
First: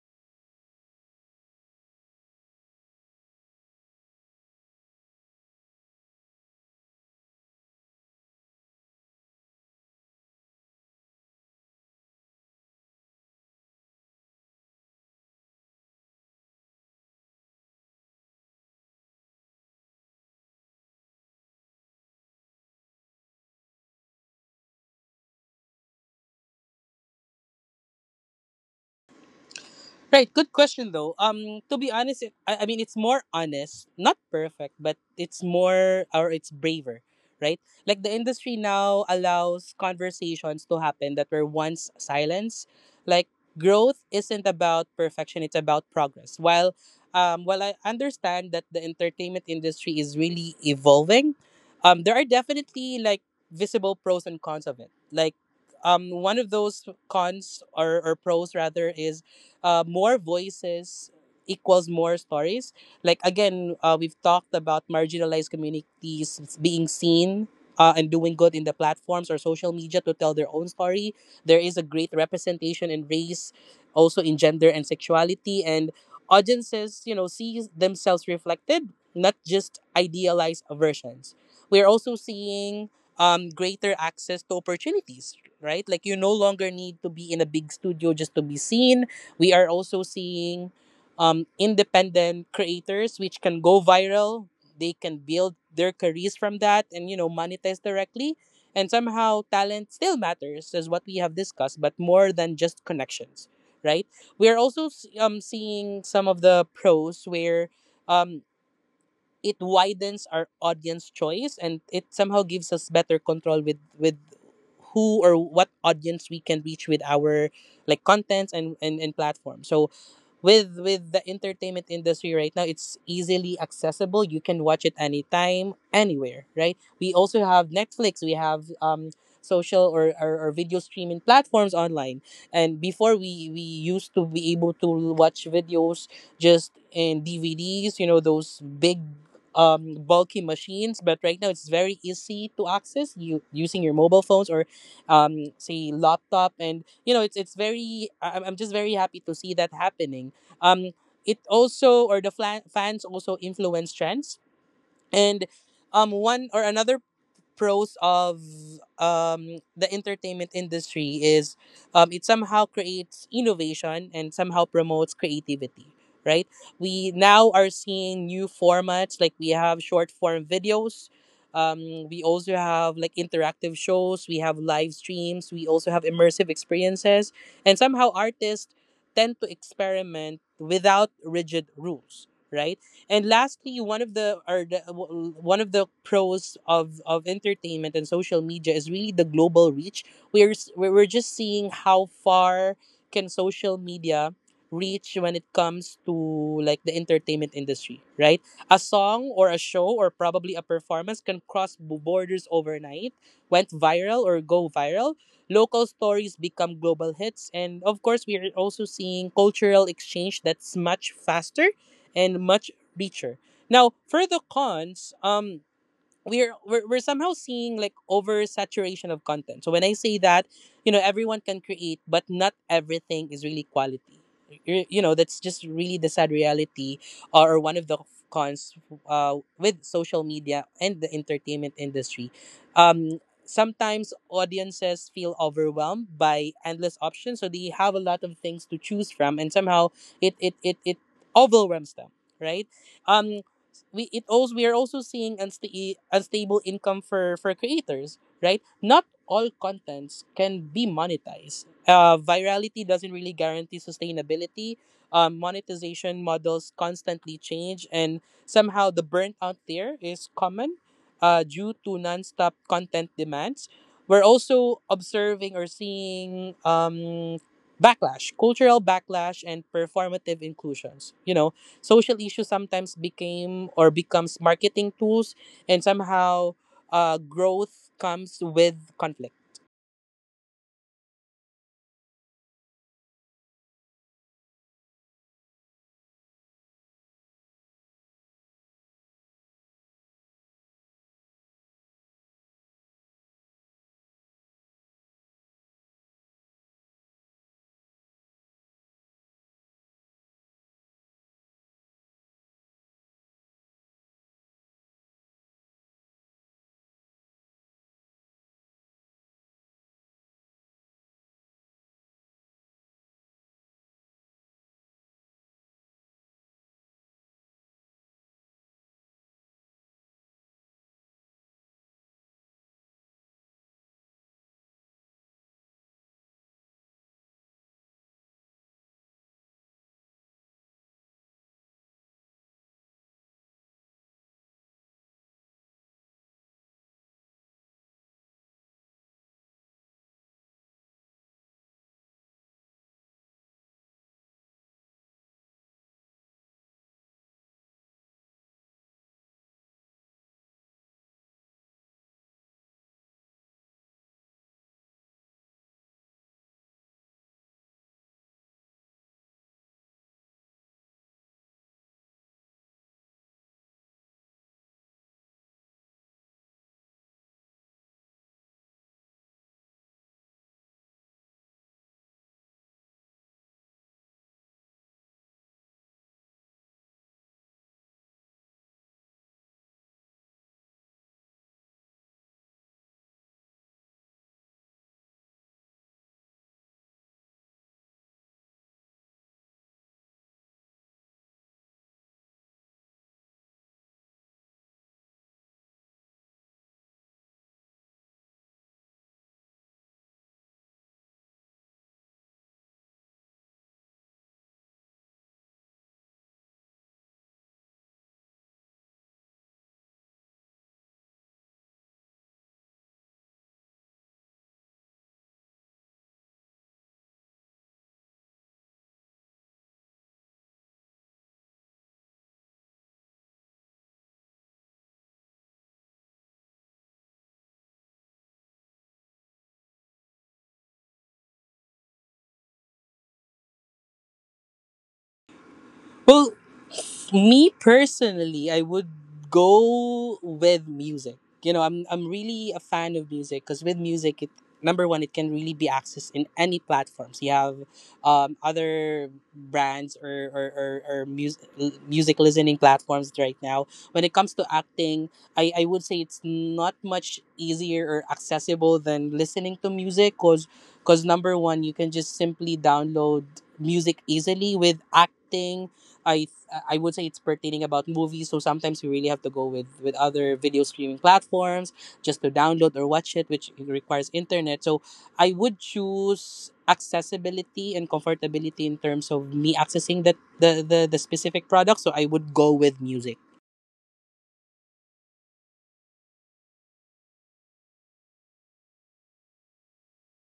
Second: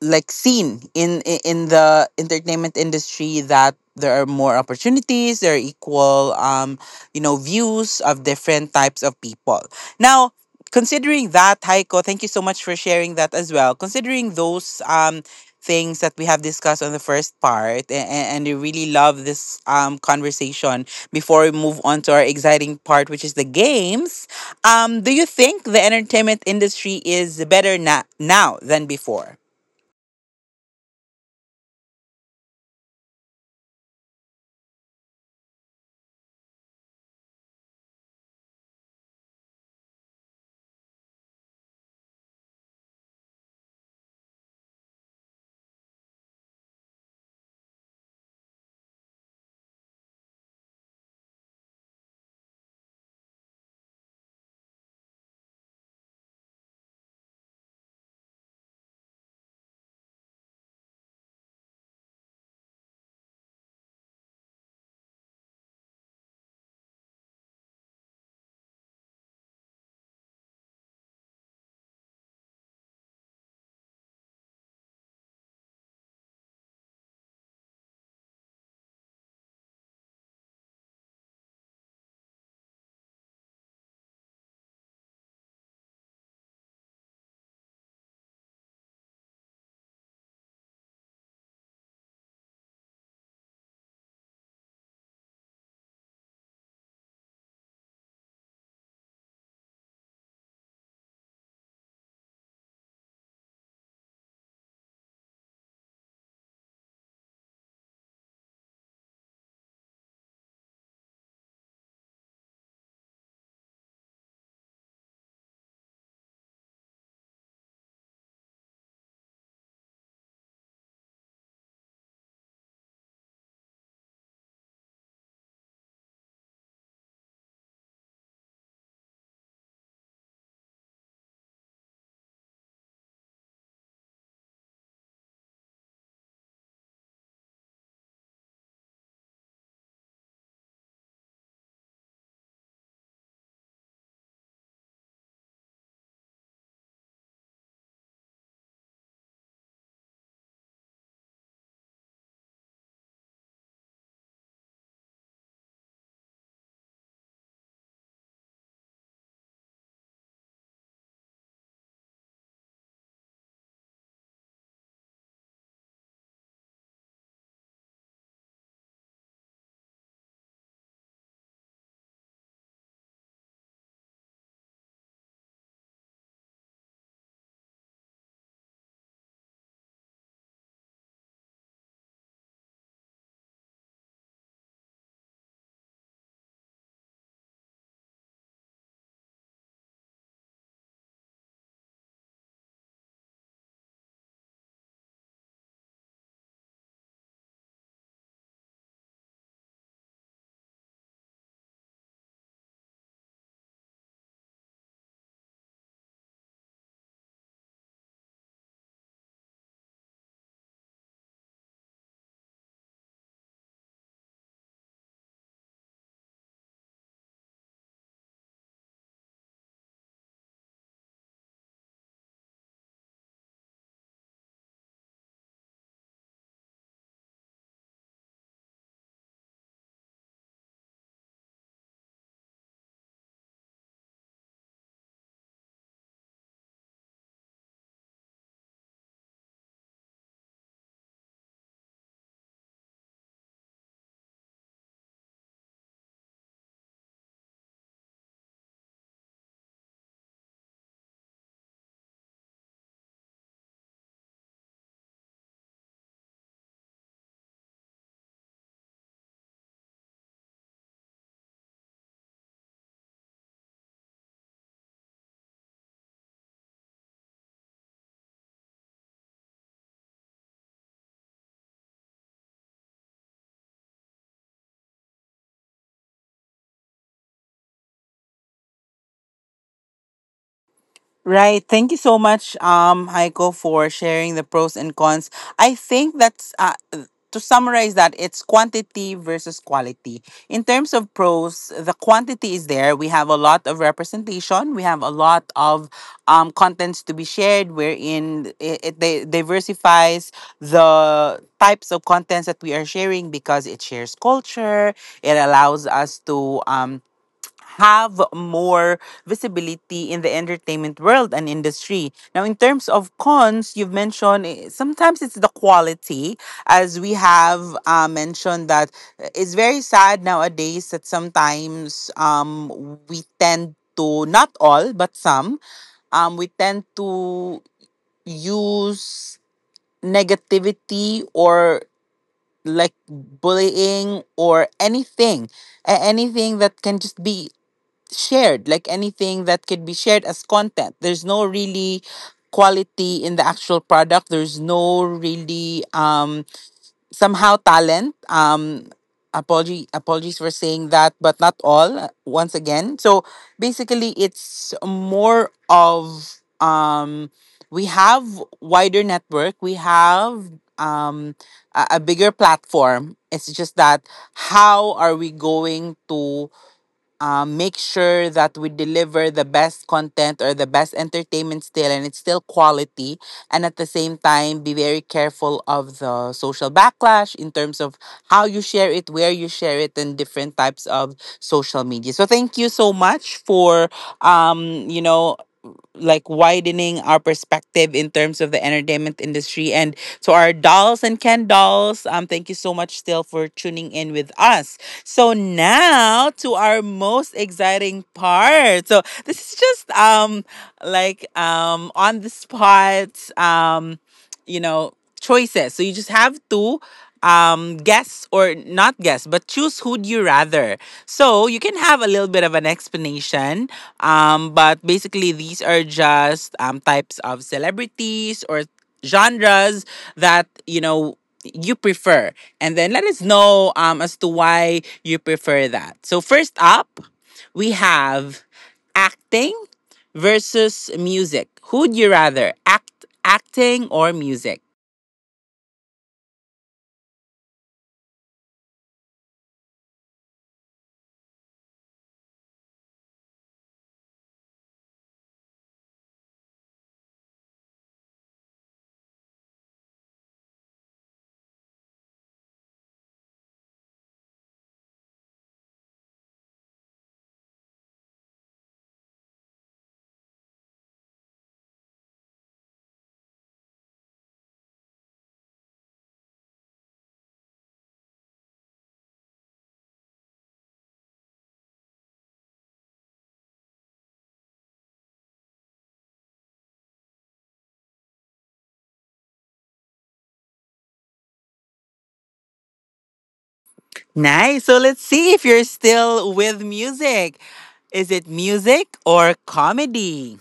S1: like seen in in the entertainment industry, that there are more opportunities, there are equal you know, views of different types of people now. Considering that, Heiko, thank you so much for sharing that as well, considering those things that we have discussed on the first part. And I really love this conversation before we move on to our exciting part, which is the games. Do you think the entertainment industry is better now than before?
S2: Right, good question though. To be honest, I mean it's more honest, not perfect, but it's more or it's braver, right? Like the industry now allows conversations to happen that were once silenced. Like growth isn't about perfection; it's about progress. While I understand that the entertainment industry is really evolving, there are definitely like visible pros and cons of it. Like, one of those cons or pros rather is more voices equals more stories. Like again, we've talked about marginalized communities being seen. And doing good in the platforms or social media to tell their own story. There is a great representation in race, also in gender and sexuality, and audiences, you know, see themselves reflected, not just idealized versions. We're also seeing greater access to opportunities, right? Like you no longer need to be in a big studio just to be seen. We are also seeing independent creators which can go viral. They can build their careers from that, and you know monetize directly. And somehow talent still matters, is what we have discussed, but more than just connections, right? We are also seeing some of the pros, where um, it widens our audience choice, and it somehow gives us better control with who or what audience we can reach with our like contents and platform. So with the entertainment industry right now, it's easily accessible. You can watch it anytime anywhere, right? We also have Netflix, we have social or video streaming platforms online. And before we used to be able to watch videos just in DVDs, you know, those big bulky machines. But right now it's very easy to access, you using your mobile phones or say laptop. And you know, it's very I- I'm just very happy to see that happening. um, it also or the fans also influence trends. And one or another pros of the entertainment industry is it somehow creates innovation and somehow promotes creativity, right? We now are seeing new formats, like we have short form videos, um, we also have like interactive shows, we have live streams, we also have immersive experiences. And somehow artists tend to experiment without rigid rules, right? And lastly, one of the or the, w- one of the pros of entertainment and social media is really the global reach. We're s- we're just seeing how far can social media reach when it comes to like the entertainment industry, right? A song or a show or probably a performance can cross borders overnight, went viral or go viral. Local stories become global hits, and of course, we are also seeing cultural exchange that's much faster and much Beecher. Now, for the cons, we're somehow seeing like oversaturation of content. So when I say that, you know, everyone can create, but not everything is really quality. You know, that's just really the sad reality, or one of the cons with social media and the entertainment industry. Sometimes audiences feel overwhelmed by endless options, so they have a lot of things to choose from, and somehow it overwhelms them, right? Um, it's we are also seeing unstable income for creators, right? Not all contents can be monetized. Virality doesn't really guarantee sustainability. Monetization models constantly change, and somehow the burnout there is common due to nonstop content demands. We're also observing or seeing backlash, cultural backlash, and performative inclusions. Social issues sometimes became or becomes marketing tools, and somehow growth comes with conflict.
S1: Right. Thank you so much, Heiko, for sharing the pros and cons. I think that's to summarize that, it's quantity versus quality. In terms of pros, the quantity is there. We have a lot of representation. We have a lot of contents to be shared, wherein it diversifies the types of contents that we are sharing because it shares culture. It allows us to. Have more visibility in the entertainment world and industry. Now, in terms of cons, you've mentioned eh, sometimes it's the quality, as we have mentioned that eh, it's very sad nowadays that sometimes we tend to, not all, but some, we tend to use negativity or like bullying or anything anything that can just be shared, like anything that could be shared as content. There's no really quality in the actual product. There's no really somehow talent. Apology apologies for saying that, but not all once again. So basically it's more of we have wider network, we have um a bigger platform. It's just that how are we going to make sure that we deliver the best content or the best entertainment still, and it's still quality. And at the same time, be very careful of the social backlash in terms of how you share it, where you share it, and different types of social media. So thank you so much for, you know, like widening our perspective in terms of the entertainment industry. And to our dolls and Ken dolls, thank you so much still for tuning in with us. So now to our most exciting part. So this is just on the spot um you know choices. So you just have to guess or not guess, but choose who'd you rather, so you can have a little bit of an explanation, but basically, these are just types of celebrities or genres that you prefer, and then let us know as to why you prefer that. So first up, we have acting versus music. Who'd you rather, acting or music?
S2: Well, me personally, I would go with music. You know, I'm really a fan of music because with music, it number one, it can really be accessed in any platforms. You have other brands or music listening platforms right now. When it comes to acting, I would say it's not much easier or accessible than listening to music because number one, you can just simply download music easily. With acting, I I would say it's pertaining about movies. So sometimes we really have to go with other video streaming platforms just to download or watch it, which requires internet. So I would choose accessibility and comfortability in terms of me accessing the specific product. So I would go with music.
S1: Nice. So let's see if you're still with music. Is it music or comedy?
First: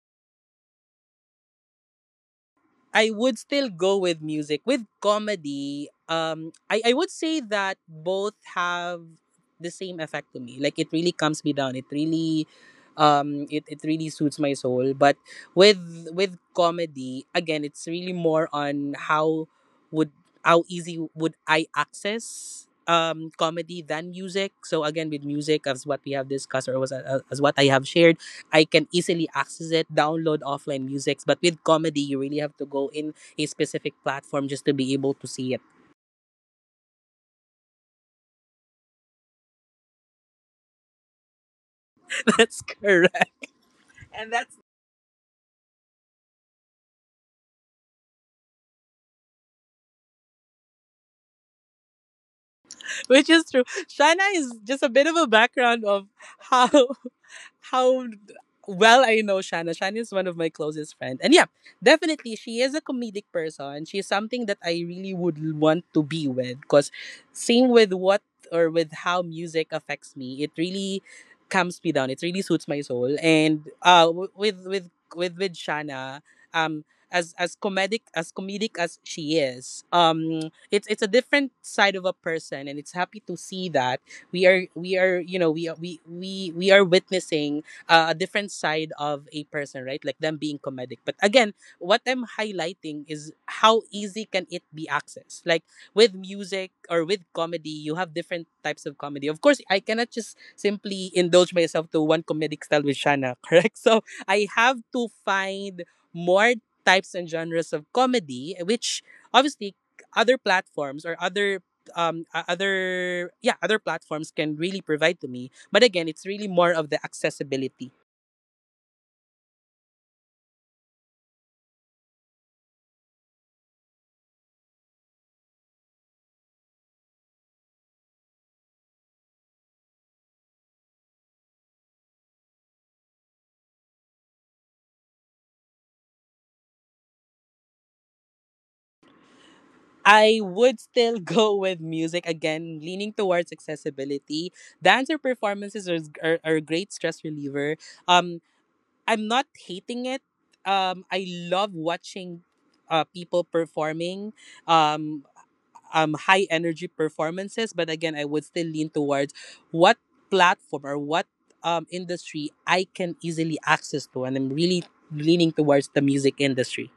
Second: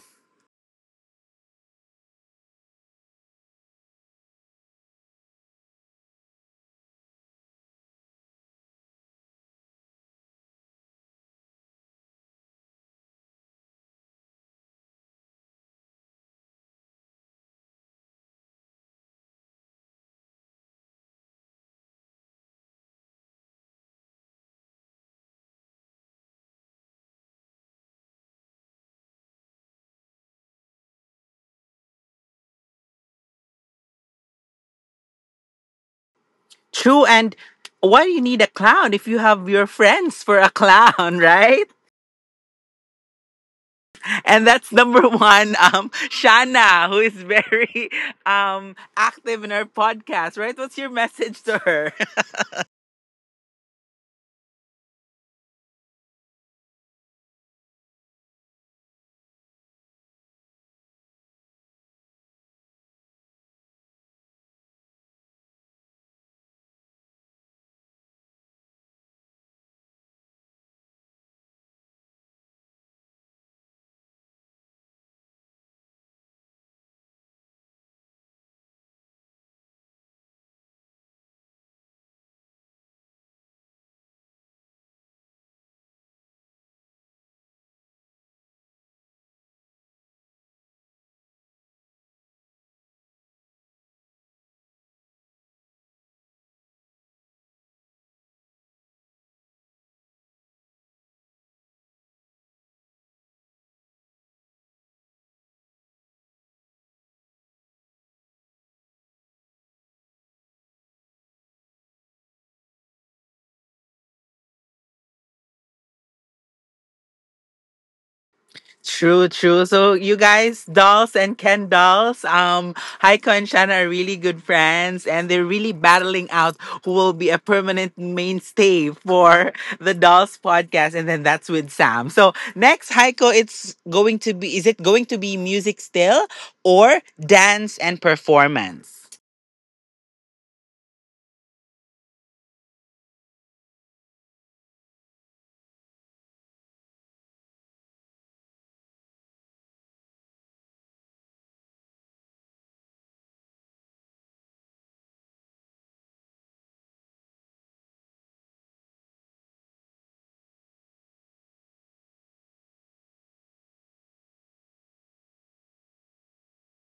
S2: I would still go with music. With comedy, I would say that both have the same effect to me. Like it really calms me down. It really it, it really suits my soul. But with with comedy, again, it's really more on would how easy would I access comedy than music. So again with music, as what we have discussed, or as what I have shared, I can easily access it, download offline musics. But with comedy, you really have to go in a specific platform just to be able to see it.
S1: True. And why do you need a clown if you have your friends for a clown, right?
S2: That's correct. And
S1: And
S2: that's
S1: that's number one, Shana, who is very active in our podcast, right? What's your message to her?
S2: Which is true. Shana is just a bit of a background of how how well I know Shana. Shana is one of my closest friends. And yeah, definitely she is a comedic person. She's something that I really would want to be with, because same with what, or with how music affects me. It really calms me down. It really suits my soul. And with Shana, um as comedic as she is, it's a different side of a person, and it's happy to see that we are we are witnessing a different side of a person, right, like them being comedic. But again, what I'm highlighting is how easy can it be accessed, like with music or with comedy. You have different types of comedy. Of course I cannot just simply indulge myself to one comedic style with Shana. Correct. So I have to find more types and genres of comedy which, obviously, other platforms or other o- other yeah, other platforms can really provide to me. But again, it's really more of the accessibility.
S1: True, true. So you guys, dolls and Ken dolls, Heiko and Shanna are really good friends, and they're really battling out who will be a permanent mainstay for the Dolls podcast, and then that's with Sam. So next, Heiko, it's going to be, is it going to be music still or dance and performance?
S2: I would still go with music, again leaning towards accessibility. Dance or performances are a great stress reliever. um I'm not hating it. I love watching people performing um high energy performances. But again, I would still lean towards what platform or what industry I can easily access to, and I'm really leaning towards the music industry.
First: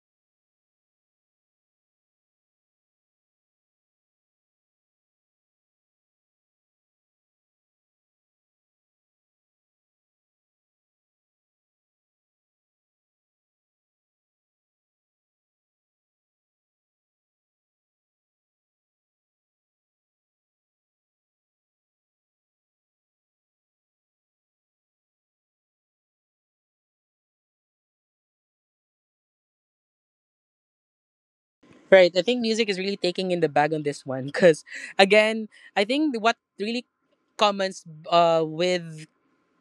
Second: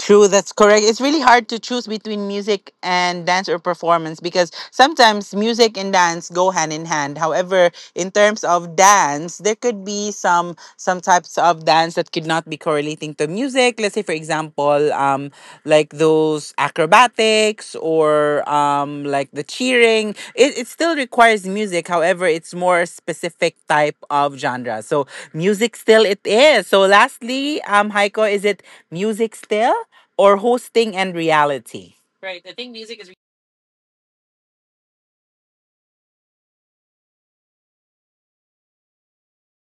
S1: True, that's correct. It's really hard to choose between music and dance or performance, because sometimes music and dance go hand in hand. However, in terms of dance, there could be some types of dance that could not be correlating to music. Let's say, for example, like those acrobatics or like the cheering. It still requires music. However, it's more specific type of genre. So music still it is. So lastly, Heiko, is it music still or hosting and reality?
S2: Right, I think music is really taking in the bag on this one because, again, I think what really comments with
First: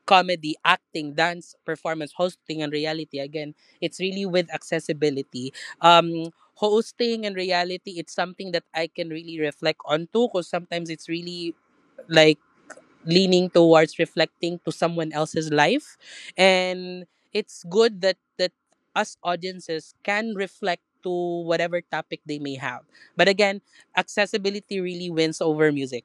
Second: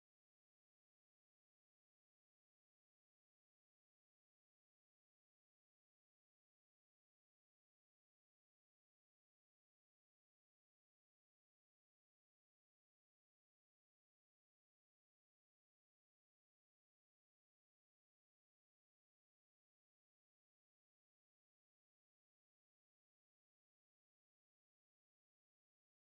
S2: comedy, acting, dance, performance, hosting, and reality. Again, it's really with accessibility. Um, Hosting and reality, it's something that I can really reflect onto because sometimes it's really like leaning towards reflecting to someone else's life. And it's good that us audiences can reflect to whatever topic they may have. But again, accessibility really wins over music.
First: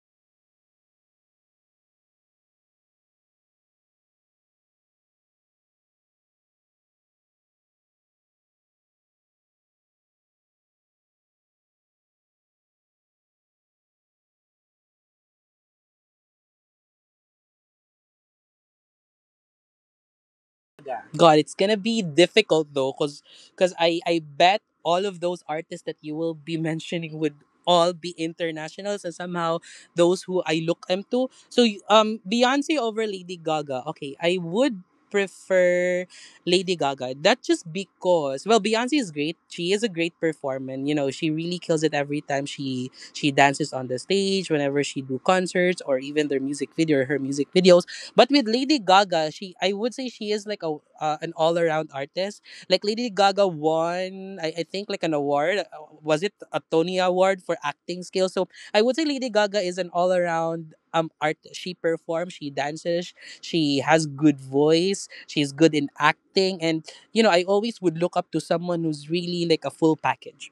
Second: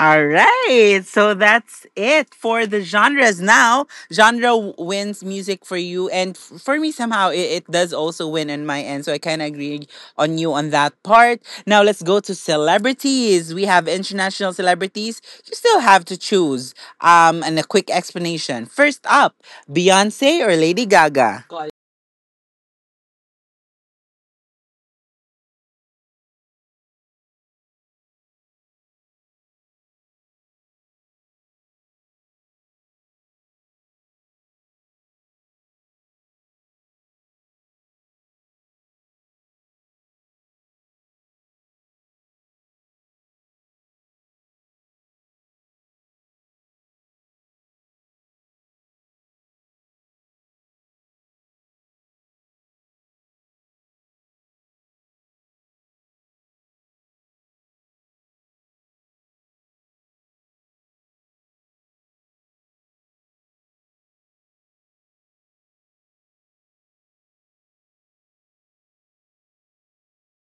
S1: All right. So that's it for the genres now. Genre wins music for you. And for me, somehow, it does also win on my end. So I kind of agree on you on that part. Now let's go to celebrities. We have international celebrities. You still have to choose. And a quick explanation. First up, Beyonce or Lady
S2: God,
S1: Gaga?
S2: it's gonna be difficult, though, cause I bet all of those artists that you will be mentioning would all be internationals and somehow those who I look up to. Beyonce over Lady Gaga? Okay, I would prefer Lady Gaga. That, just because, well, Beyonce is great. She is a great performer. And, she really kills it every time she dances on the stage, whenever she do concerts, or even their music video or her music videos. But with Lady Gaga, she I would say she is like a an all around artist. Like Lady Gaga won, I think, like an award. Was it a Tony Award for acting skills? So I would say Lady Gaga is an all around art. She performs, she dances, she has good voice, she's good in acting, and, you know, I always would look up to someone who's really like a full package.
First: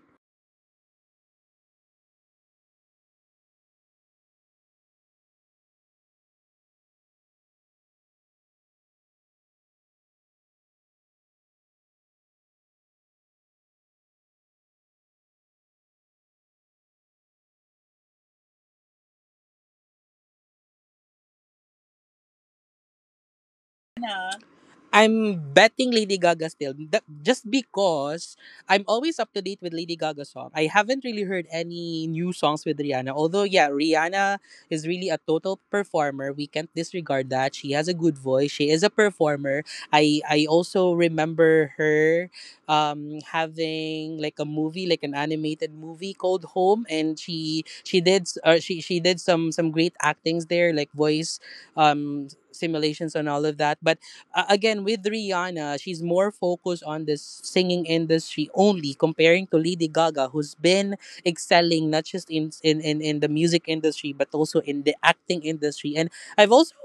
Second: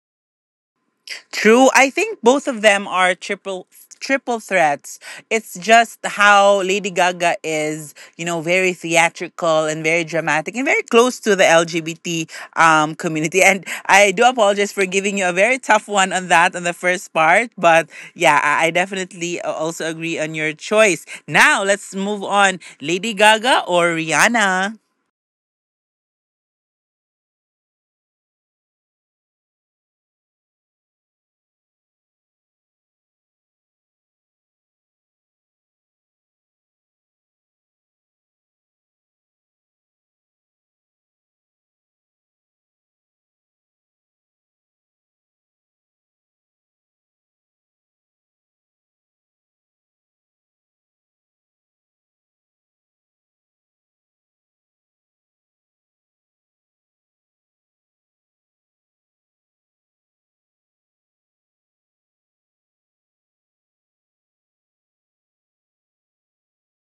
S1: True. I think both of them are triple threats. It's just how Lady Gaga is, you know, very theatrical and very dramatic and very close to the LGBT community. And I do apologize for giving you a very tough one on that on the first part, but yeah, I definitely also agree on your choice. Now let's move on. Lady Gaga or Rihanna?
S2: I'm betting Lady Gaga still. Just because I'm always up to date with Lady Gaga song. I haven't really heard any new songs with Rihanna. Although, yeah, Rihanna is really a total performer. We can't disregard that. She has a good voice. She is a performer. I also remember her having like a movie, like an animated movie called Home, and she did some great actings there, like voice simulations and all of that. But again with Rihanna, she's more focused on this singing industry only, comparing to Lady Gaga who's been excelling not just in the music industry but also in the acting industry. And I've also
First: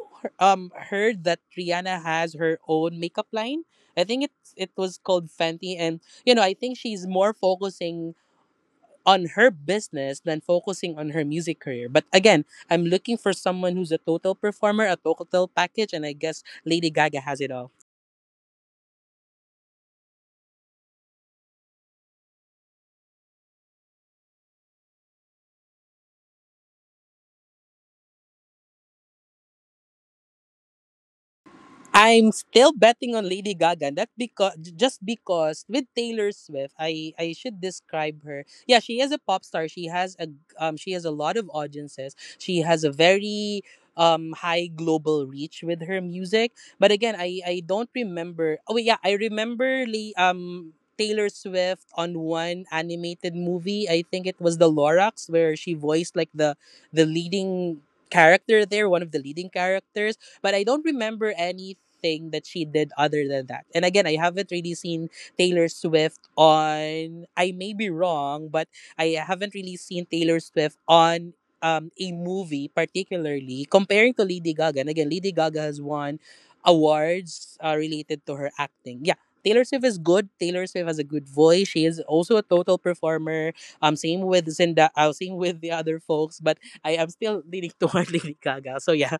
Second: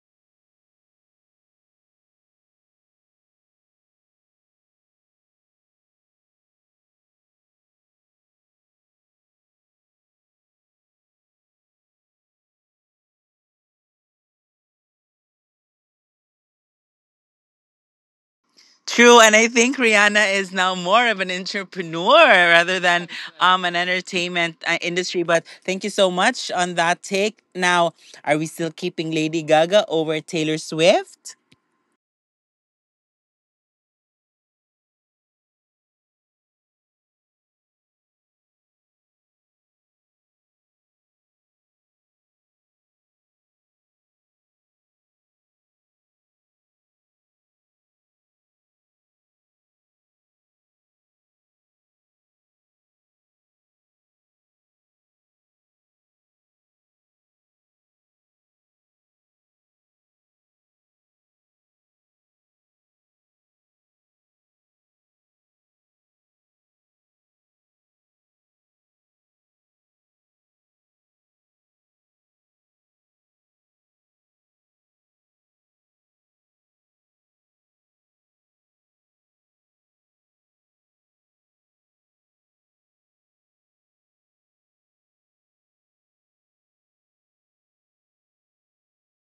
S2: heard that Rihanna has her own makeup line. I think it was called Fenty, and, you know, I think she's more focusing on her business than focusing on her music career. But again, I'm looking for someone who's a total performer, a total package, and I guess Lady Gaga has it all.
S1: True, and I think Rihanna is now more of an entrepreneur rather than an entertainment industry. But thank you so much on that take. Now, are we still keeping Lady Gaga over Taylor Swift?
S2: I'm still betting on Lady Gaga. That's because Just because with Taylor Swift, I should describe her. Yeah, she is a pop star. She has a lot of audiences. She has a very high global reach with her music. But again, I don't remember. Oh yeah, I remember Lee Taylor Swift on one animated movie. I think it was The Lorax, where she voiced like the leading character there, one of the leading characters, but I don't remember anything that she did other than that. And again, I haven't really seen Taylor Swift on. I may be wrong, but I haven't really seen Taylor Swift on a movie, particularly comparing to Lady Gaga. And again, Lady Gaga has won awards related to her acting. Yeah. Taylor Swift is good. Taylor Swift has a good voice. She is also a total performer. Same with Zinda, same with the other folks. But I am still leaning toward Lady Gaga. So yeah.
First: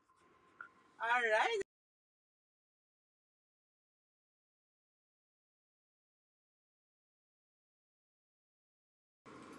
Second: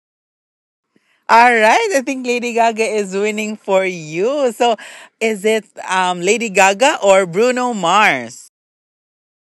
S2: All
S1: All
S2: right.
S1: right, I think Lady Gaga is winning for you. So, is it Lady Gaga or Bruno Mars?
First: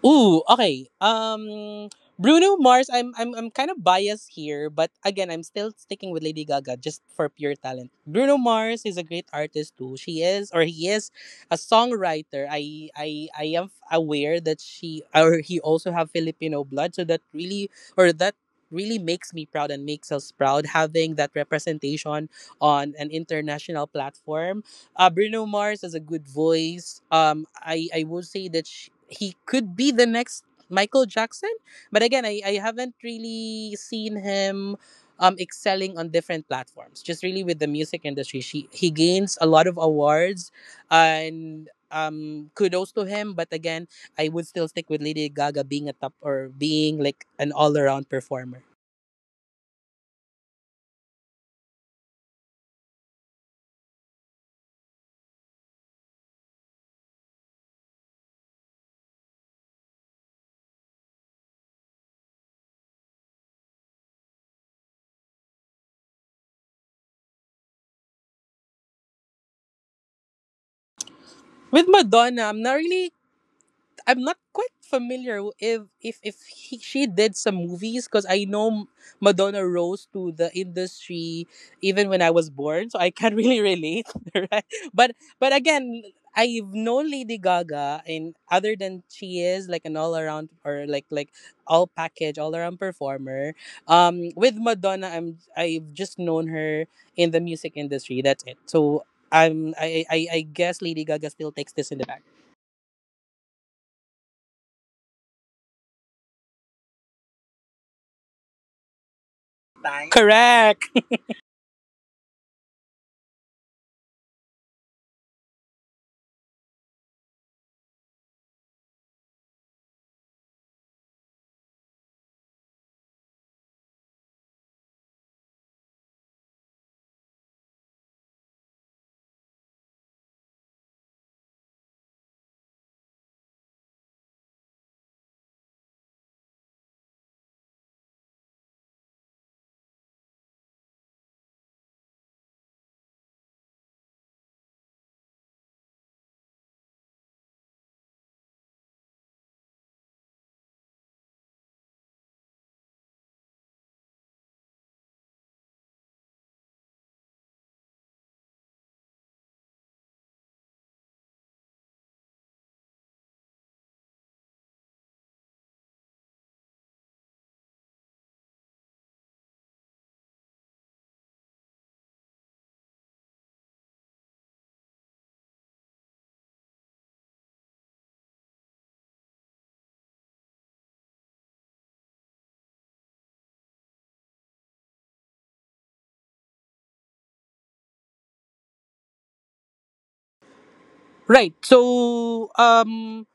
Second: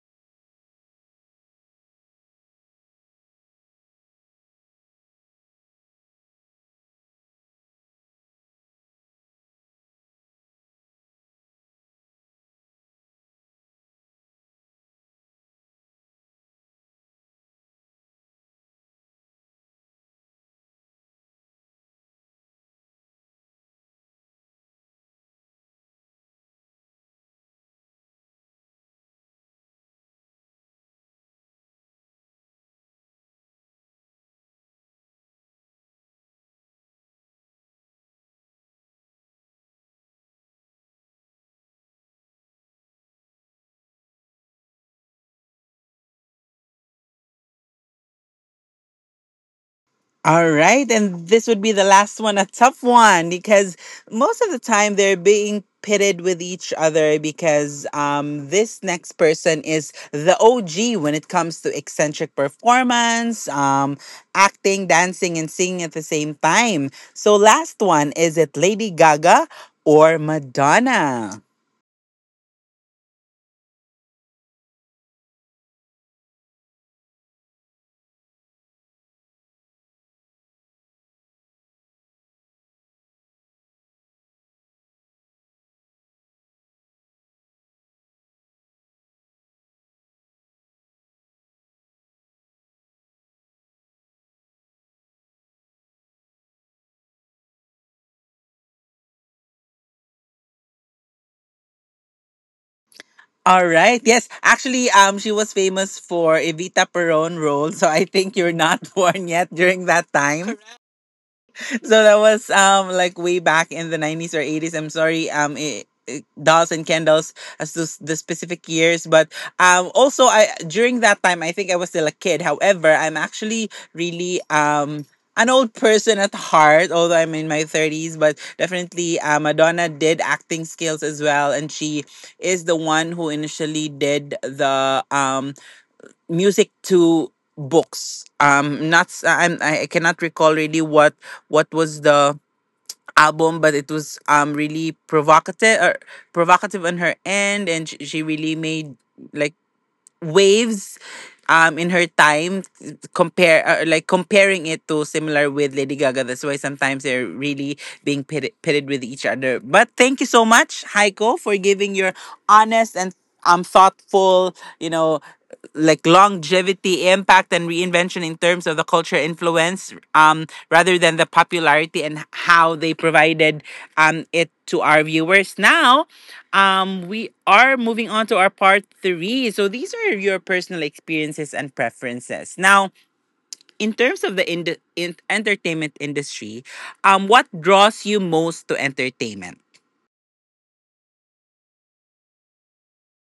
S2: Ooh, okay. Bruno Mars. I'm kind of biased here, but again, I'm still sticking with Lady Gaga just for pure talent. Bruno Mars is a great artist too. She is, or he is, a songwriter. Aware that she, or he, also have Filipino blood, so that really makes me proud and makes us proud, having that representation on an international platform. Bruno Mars has a good voice. I would say that sh he could be the next Michael Jackson, but again, I haven't really seen him excelling on different platforms. Just really with the music industry, she he gains a lot of awards, and kudos to him. But again, I would still stick with Lady Gaga, being a top, or being like an all around performer.
S1: All right. And this would be the last one, a tough one, because most of the time they're being pitted with each other because this next person is the OG when it comes to eccentric performance, acting, dancing, and singing at the same time. So, last one, is it Lady Gaga or Madonna?
S2: With Madonna, I'm not quite familiar if if she did some movies, because I know Madonna rose to the industry even when I was born, so I can't really relate, right? But again, I've known Lady Gaga, and other than, she is like an all around, or like all package, all around performer. With Madonna, I've just known her in the music industry. That's it. So I guess Lady Gaga still takes this in the back.
S1: All right. Yes. Actually, she was famous for Evita Peron role. So I think you're not born yet during that time.
S2: Correct.
S1: So that was like way back in the 90s or 80s, I'm sorry, dolls and candles as to the specific years, but also, I during that time I think I was still a kid. However, I'm actually really an old person at heart, although I'm in my 30s. But definitely, Madonna did acting skills as well, and she is the one who initially did the music to books. Not s- I cannot recall really what was the album, but it was really provocative or provocative on her end, and she really made like waves in her time compare like comparing it to similar with Lady Gaga. That's why sometimes they're really being pitted with each other. But thank you so much, Heiko, for giving your honest and thoughtful, you know, like longevity impact and reinvention in terms of the culture influence, rather than the popularity, and how they provided it to our viewers. Now, we are moving on to our part 3. So these are your personal experiences and preferences now in terms of the entertainment industry. What draws you most to entertainment?
S2: Right. So,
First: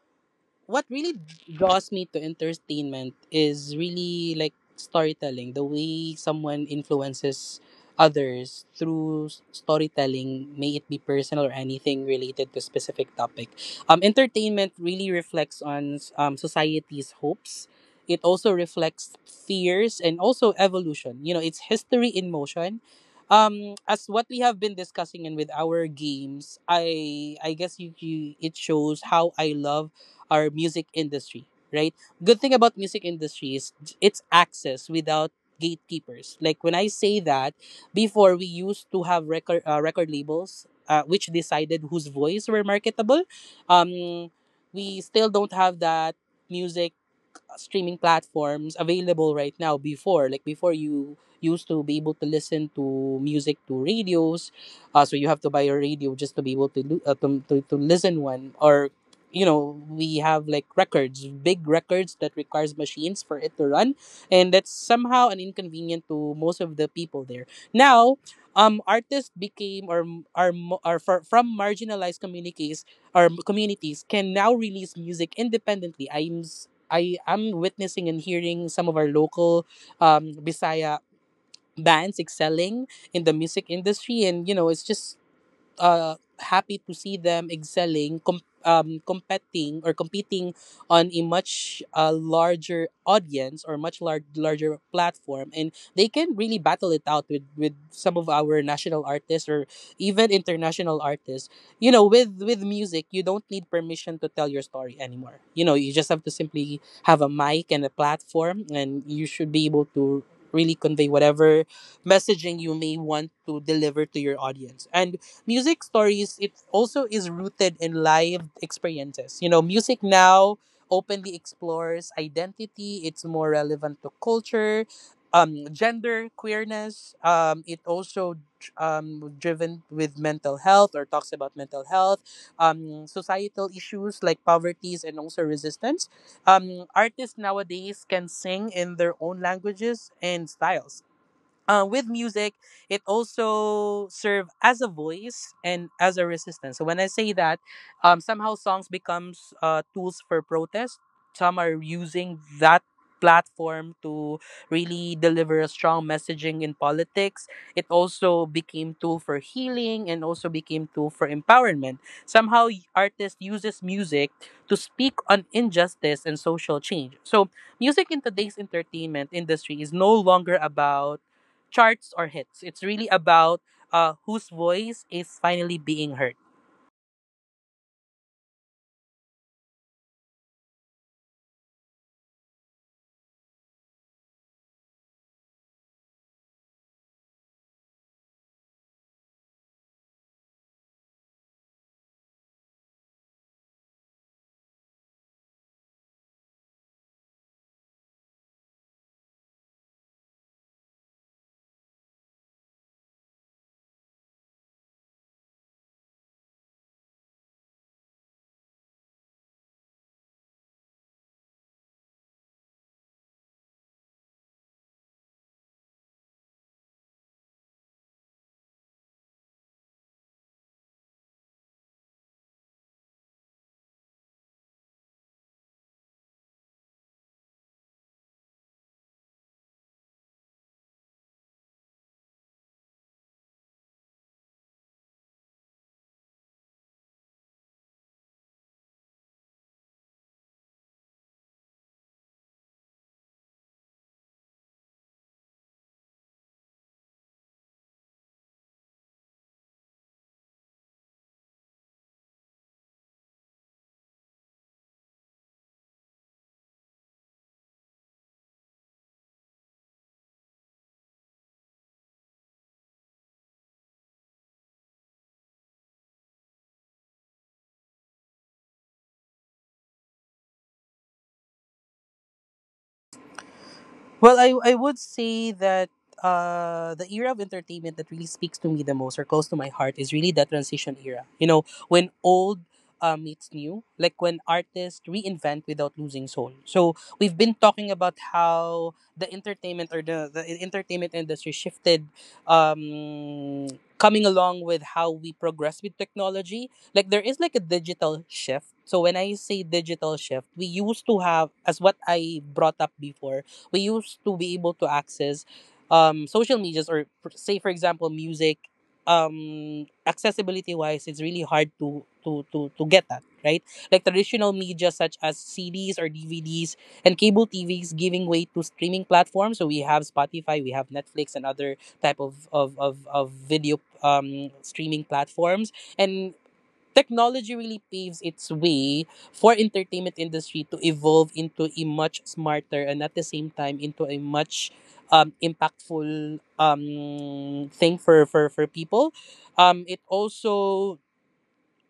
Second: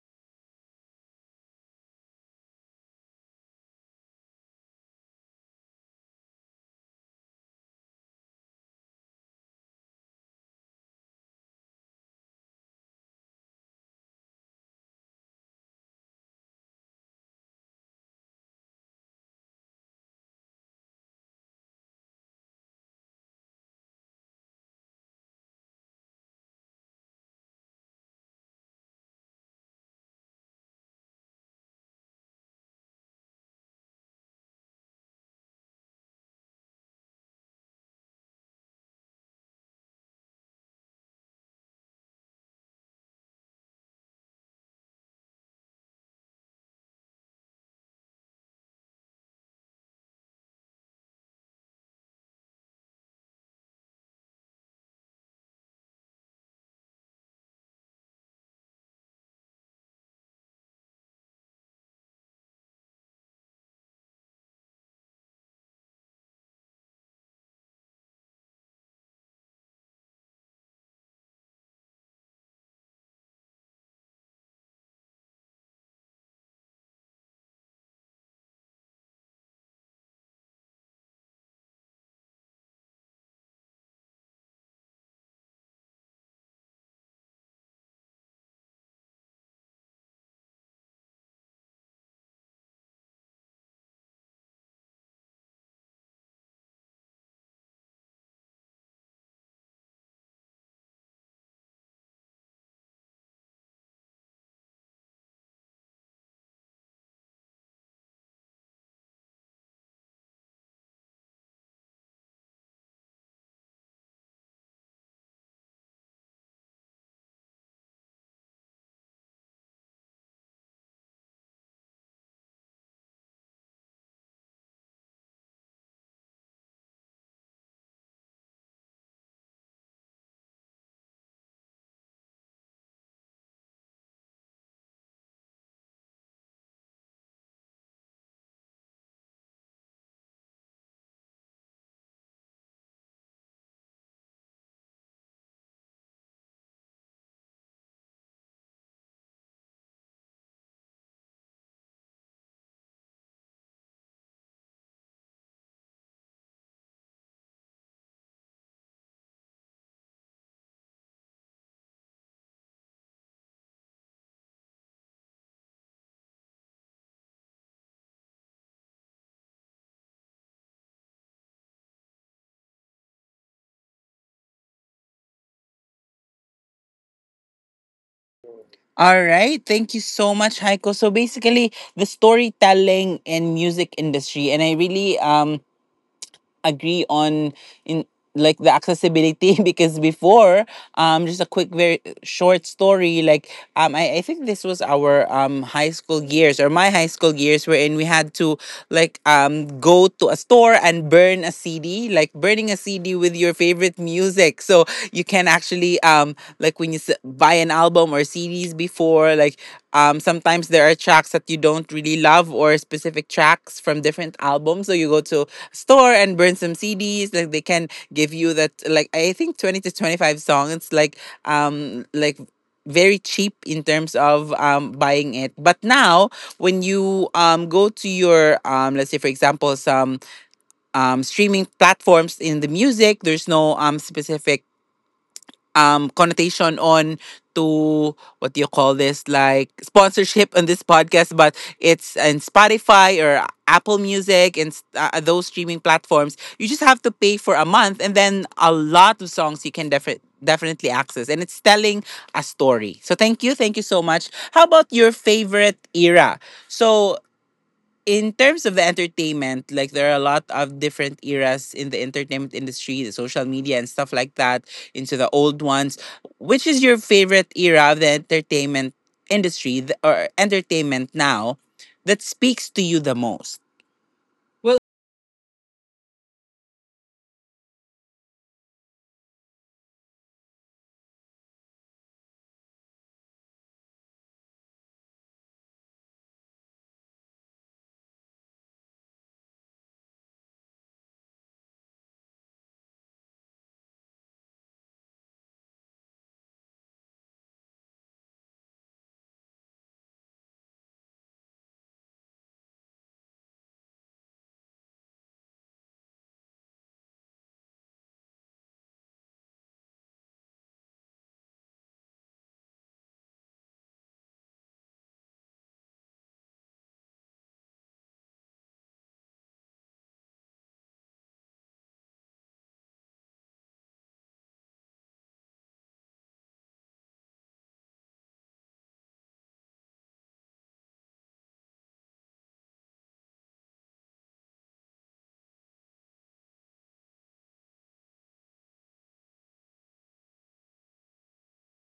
S2: what really draws me to entertainment is really like storytelling, the way someone influences others through storytelling, may it be personal or anything related to a specific topic. Entertainment really reflects on society's hopes. It also reflects fears and also evolution. You know, it's history in motion. As what we have been discussing, and with our games, I guess you, it shows how I love our music industry, right? Good thing about music industry is it's access without gatekeepers. Like when I say that, before we used to have record labels, which decided whose voice were marketable. Um, we still don't have that music streaming platforms available right now. Before, like before you used to be able to listen to music to radios, so you have to buy a radio just to be able to, do, to listen one, or you know, we have like records, big records that requires machines for it to run, and that's somehow an inconvenient to most of the people there. Now, artists became or are, are from marginalized communities, or communities can now release music independently. I am witnessing and hearing some of our local Bisaya bands excelling in the music industry, and you know, it's just happy to see them excelling, competing on a much larger audience or much larger platform, and they can really battle it out with some of our national artists or even international artists. You know, with music, you don't need permission to tell your story anymore. You know, you just have to simply have a mic and a platform, and you should be able to really convey whatever messaging you may want to deliver to your audience. And music stories, it also is rooted in live experiences. You know, music now openly explores identity, it's more relevant to culture, gender queerness. It also driven with mental health or talks about mental health, societal issues like poverty and also resistance. Artists nowadays can sing in their own languages and styles. With music, it also serve as a voice and as a resistance. So when I say that, somehow songs becomes tools for protest. Some are using that platform to really deliver a strong messaging in politics. It also became tool for healing and also became tool for empowerment. Somehow, artist uses music to speak on injustice and social change. So music in today's entertainment industry is no longer about charts or hits. It's really about whose voice is finally being heard.
S1: All right. Thank you so much, Heiko. So basically, the storytelling and music industry. And I really agree on in like the accessibility. Because before, just a quick very short story, like I think this was our high school years, or my high school years, wherein we had to like go to a store and burn a CD, like burning a CD with your favorite music, so you can actually like when you buy an album or CDs before, like sometimes there are tracks that you don't really love, or specific tracks from different albums, so you go to a store and burn some CDs, like they can give you that like I think 20 to 25 songs, like very cheap in terms of buying it. But now when you go to your let's say for example some streaming platforms in the music, there's no specific connotation on to, what do you call this, like sponsorship on this podcast, but it's in Spotify or Apple Music, and those streaming platforms, you just have to pay for a month and then a lot of songs you can definitely access, and it's telling a story. So thank you, thank you so much. How about your favorite era? So in terms of the entertainment, like there are a lot of different eras in the entertainment industry, the social media and stuff like that, into the old ones. Which is your favorite era of the entertainment industry, or entertainment now, that speaks to you the most?
S2: Well, I
S1: Well.
S2: would say that the era of entertainment that really speaks to me the most or close to my heart is really that transition era. You know, when old meets new, like when artists reinvent without losing soul. So we've been talking about how the entertainment or the entertainment industry shifted um coming along with how we progress with technology. Like there is like a digital shift. So when I say digital shift, we used to have, as what I brought up before, we used to be able to access social medias or say for example music. Accessibility wise, it's really hard to get that right. Like traditional media such as CDs or DVDs and cable TVs giving way to streaming platforms. So we have Spotify, we have Netflix and other type of video streaming platforms. And technology really paves its way for entertainment industry to evolve into a much smarter and at the same time into a much impactful thing for people. It also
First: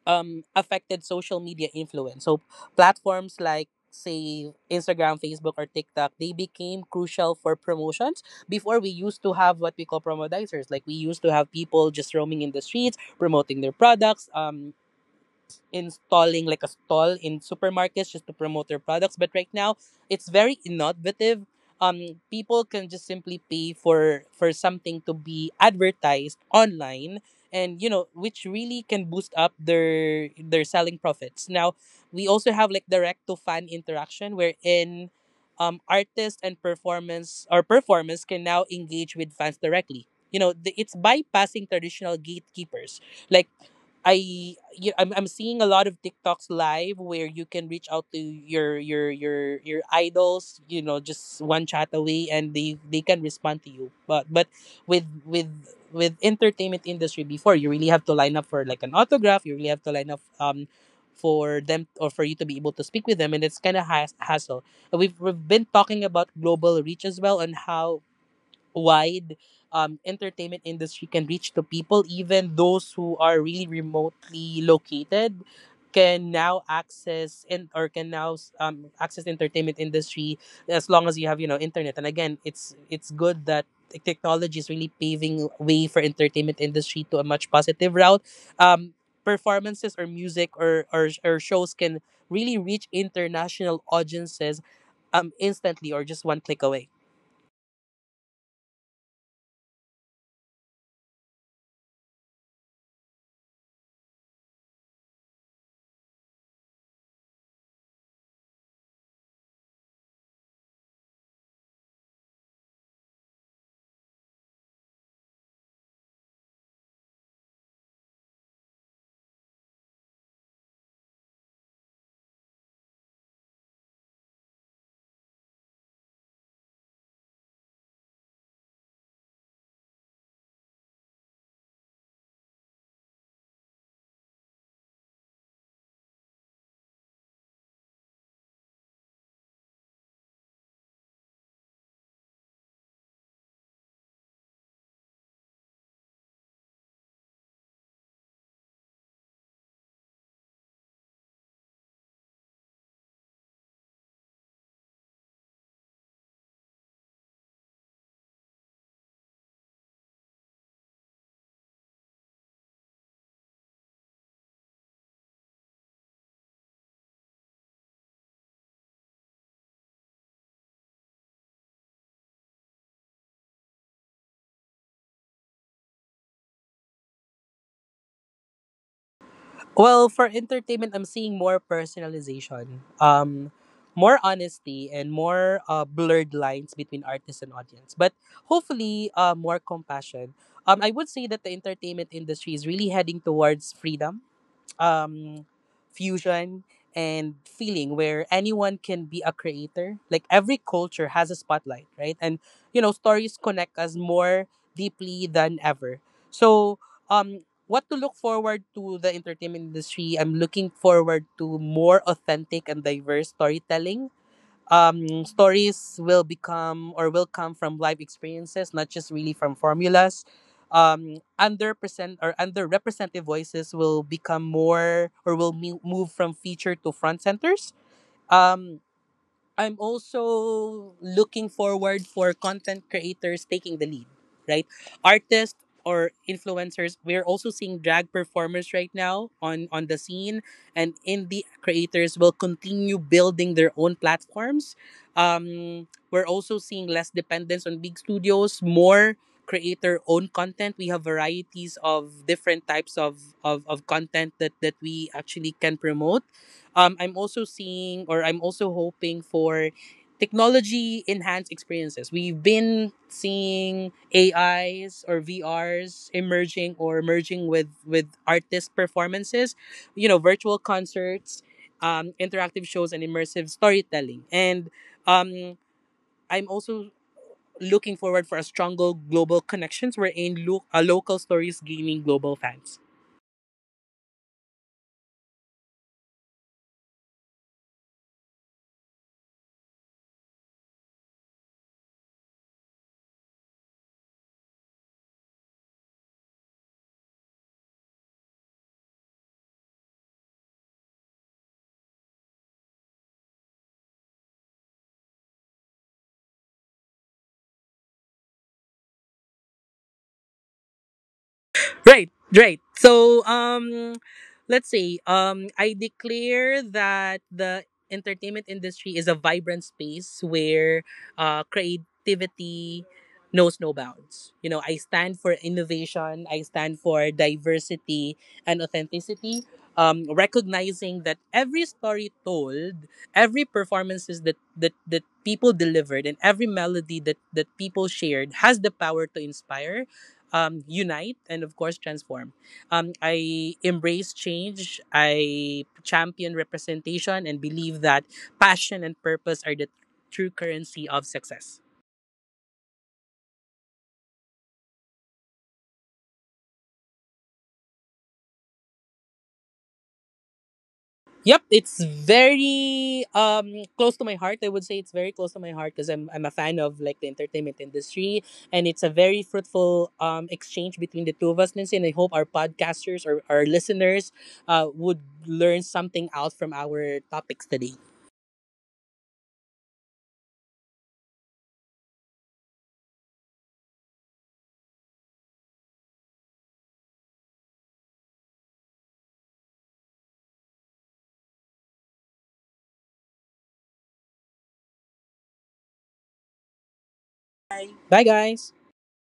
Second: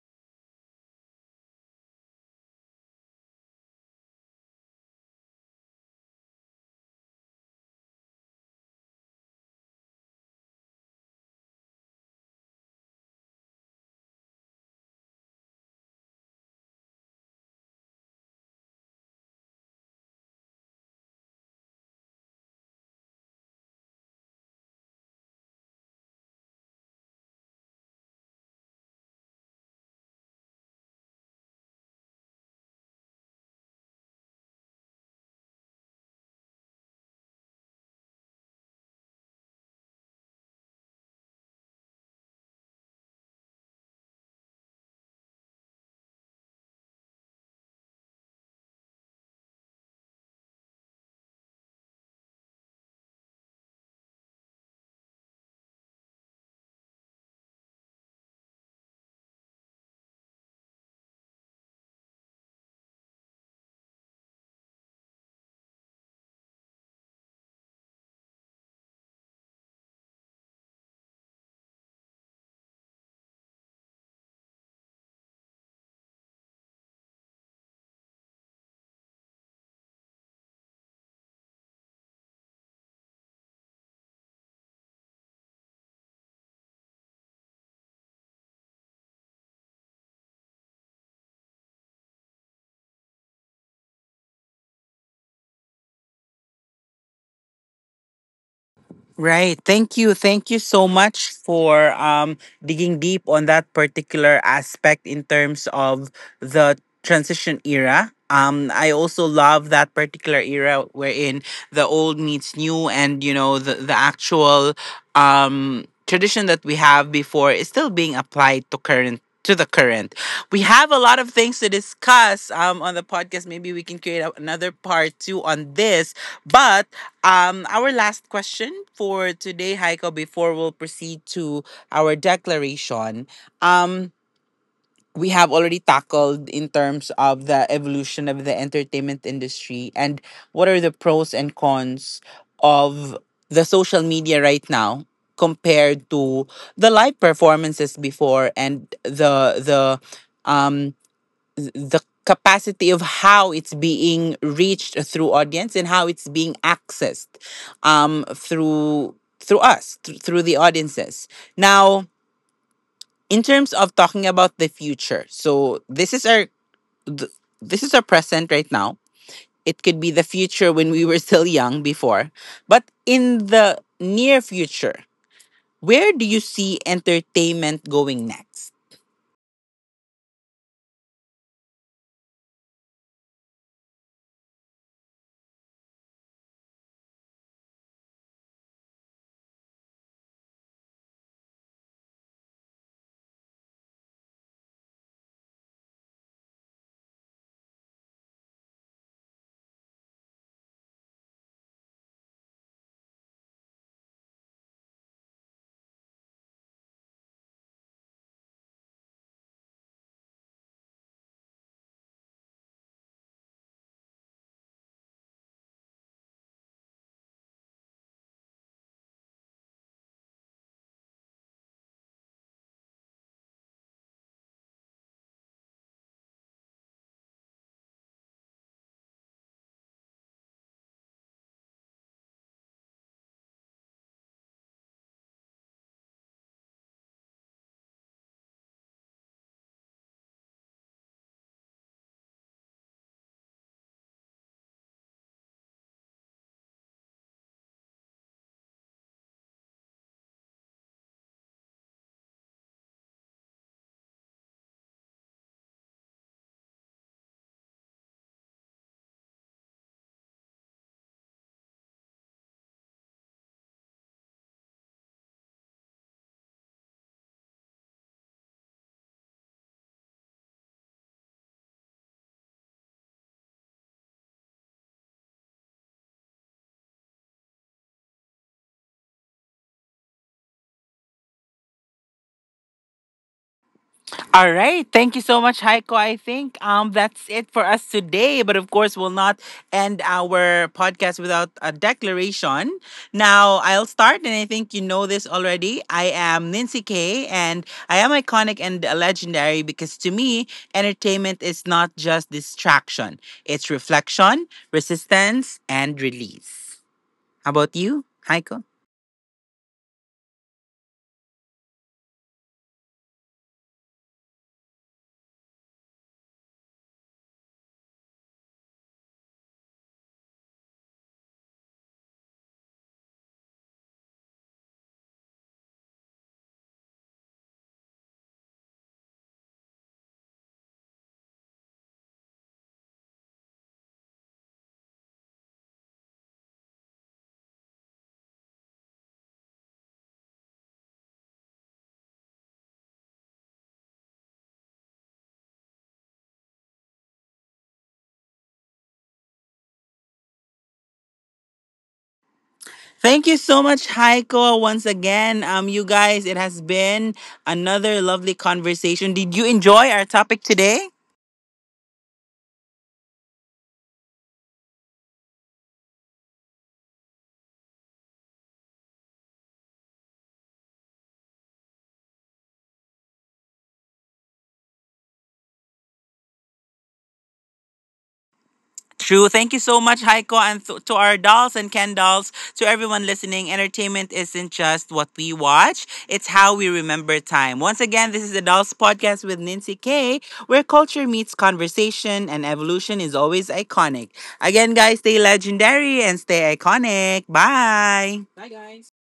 S2: affected social media influence. So platforms like say Instagram, Facebook, or TikTok, they became crucial for promotions. Before we used to have what we call promodizers. Like we used to have people just roaming in the streets, promoting their products, installing like a stall in supermarkets just to promote their products. But right now, it's very innovative. People can just simply pay for something to be advertised online, and you know, which really can boost up their selling profits. Now, we also have like direct to fan interaction, wherein artists and performance or performers can now engage with fans directly. You know, it's bypassing traditional gatekeepers. Like I you, I'm seeing a lot of TikToks live where you can reach out to your idols, you know, just one chat away and they can respond to you. But with with with entertainment industry before, you really have to line up for like an autograph, you really have to line up for them or for you to be able to speak with them, and it's kind of has hassle. And we've been talking about global reach as well and how wide entertainment industry can reach to people, even those who are really remotely located can now access, and or can now access entertainment industry as long as you have, you know, internet. And again, it's good that technology is really paving way for entertainment industry to a much positive route. um, Performances or music or shows can really reach international audiences instantly or just one click away.
S1: Right. Thank you. Thank you so much for digging deep on that particular aspect in terms of the transition era. I also love that particular era wherein the old meets new, and you know the actual tradition that we have before is still being applied to current, to the current. We have a lot of things to discuss on the podcast. Maybe we can create another part 2 on this, but our last question for today, Heiko, before we'll proceed to our declaration. Um, we have already tackled in terms of the evolution of the entertainment industry, and what are the pros and cons of the social media right now compared to the live performances before, and the um the capacity of how it's being reached through audience, and how it's being accessed through us through the audiences now. In terms of talking about the future, so this is our th- this is our present right now. It could be the future when we were still young before, but in the near future, where do you see entertainment going next?
S2: Well, for entertainment, I'm seeing more personalization, more honesty, and more blurred lines between artist and audience. But hopefully, more compassion. I would say that the entertainment industry is really heading towards freedom, um fusion, and feeling, where anyone can be a creator, like every culture has a spotlight, right? And you know, stories connect us more deeply than ever. So um what to look forward to the entertainment industry, I'm looking forward to more authentic and diverse storytelling. Stories will become or will come from life experiences, not just really from formulas. Underpresent or underrepresented voices will become more or will move from feature to front centers. Um, I'm also looking forward for content creators taking the lead, right? Artists or influencers, we're also seeing drag performers right now on the scene, and indie creators will continue building their own platforms. We're also seeing less dependence on big studios, more creator own content. We have varieties of different types of content that, that we actually can promote. I'm also seeing or I'm also hoping for technology enhanced experiences. We've been seeing AIs or VRs emerging or merging with artist performances, you know, virtual concerts, interactive shows, and immersive storytelling. And um, I'm also looking forward for a stronger global connections, wherein local stories gaining global fans.
S1: All right. Thank you so much, Heiko. I think that's it for us today. But of course, we'll not end our podcast without a declaration. Now, I'll start, and I think you know this already. I am Nancy K, and I am iconic and legendary because to me, entertainment is not just distraction, it's reflection, resistance, and release. How about you, Heiko?
S2: Right, right. So, let's see. I declare that the entertainment industry is a vibrant space where creativity knows no bounds. You know, I stand for innovation. I stand for diversity and authenticity. Recognizing that every story told, every performances that that people delivered, and every melody that that people shared has the power to inspire, unite, and of course transform. I embrace change. I champion representation and believe that passion and purpose are the true currency of success.
S1: Thank you so much, Heiko, once again. You guys, it has been another lovely conversation. Did you enjoy our topic today?
S2: Yep, it's very close to my heart. I would say it's very close to my heart because I'm a fan of like the entertainment industry, and it's a very fruitful exchange between the two of us, Lindsay. And I hope our podcasters or our listeners would learn something out from our topics today.
S1: True. Thank you so much, Heiko, and to our dolls and Ken dolls, to everyone listening. Entertainment isn't just what we watch, it's how we remember time. Once again, this is the Dolls Podcast with Nancy K, where culture meets conversation and evolution is always iconic. Again, guys, stay legendary and stay iconic.
S2: Bye,
S1: Bye.
S2: guys.
S1: Bye, guys.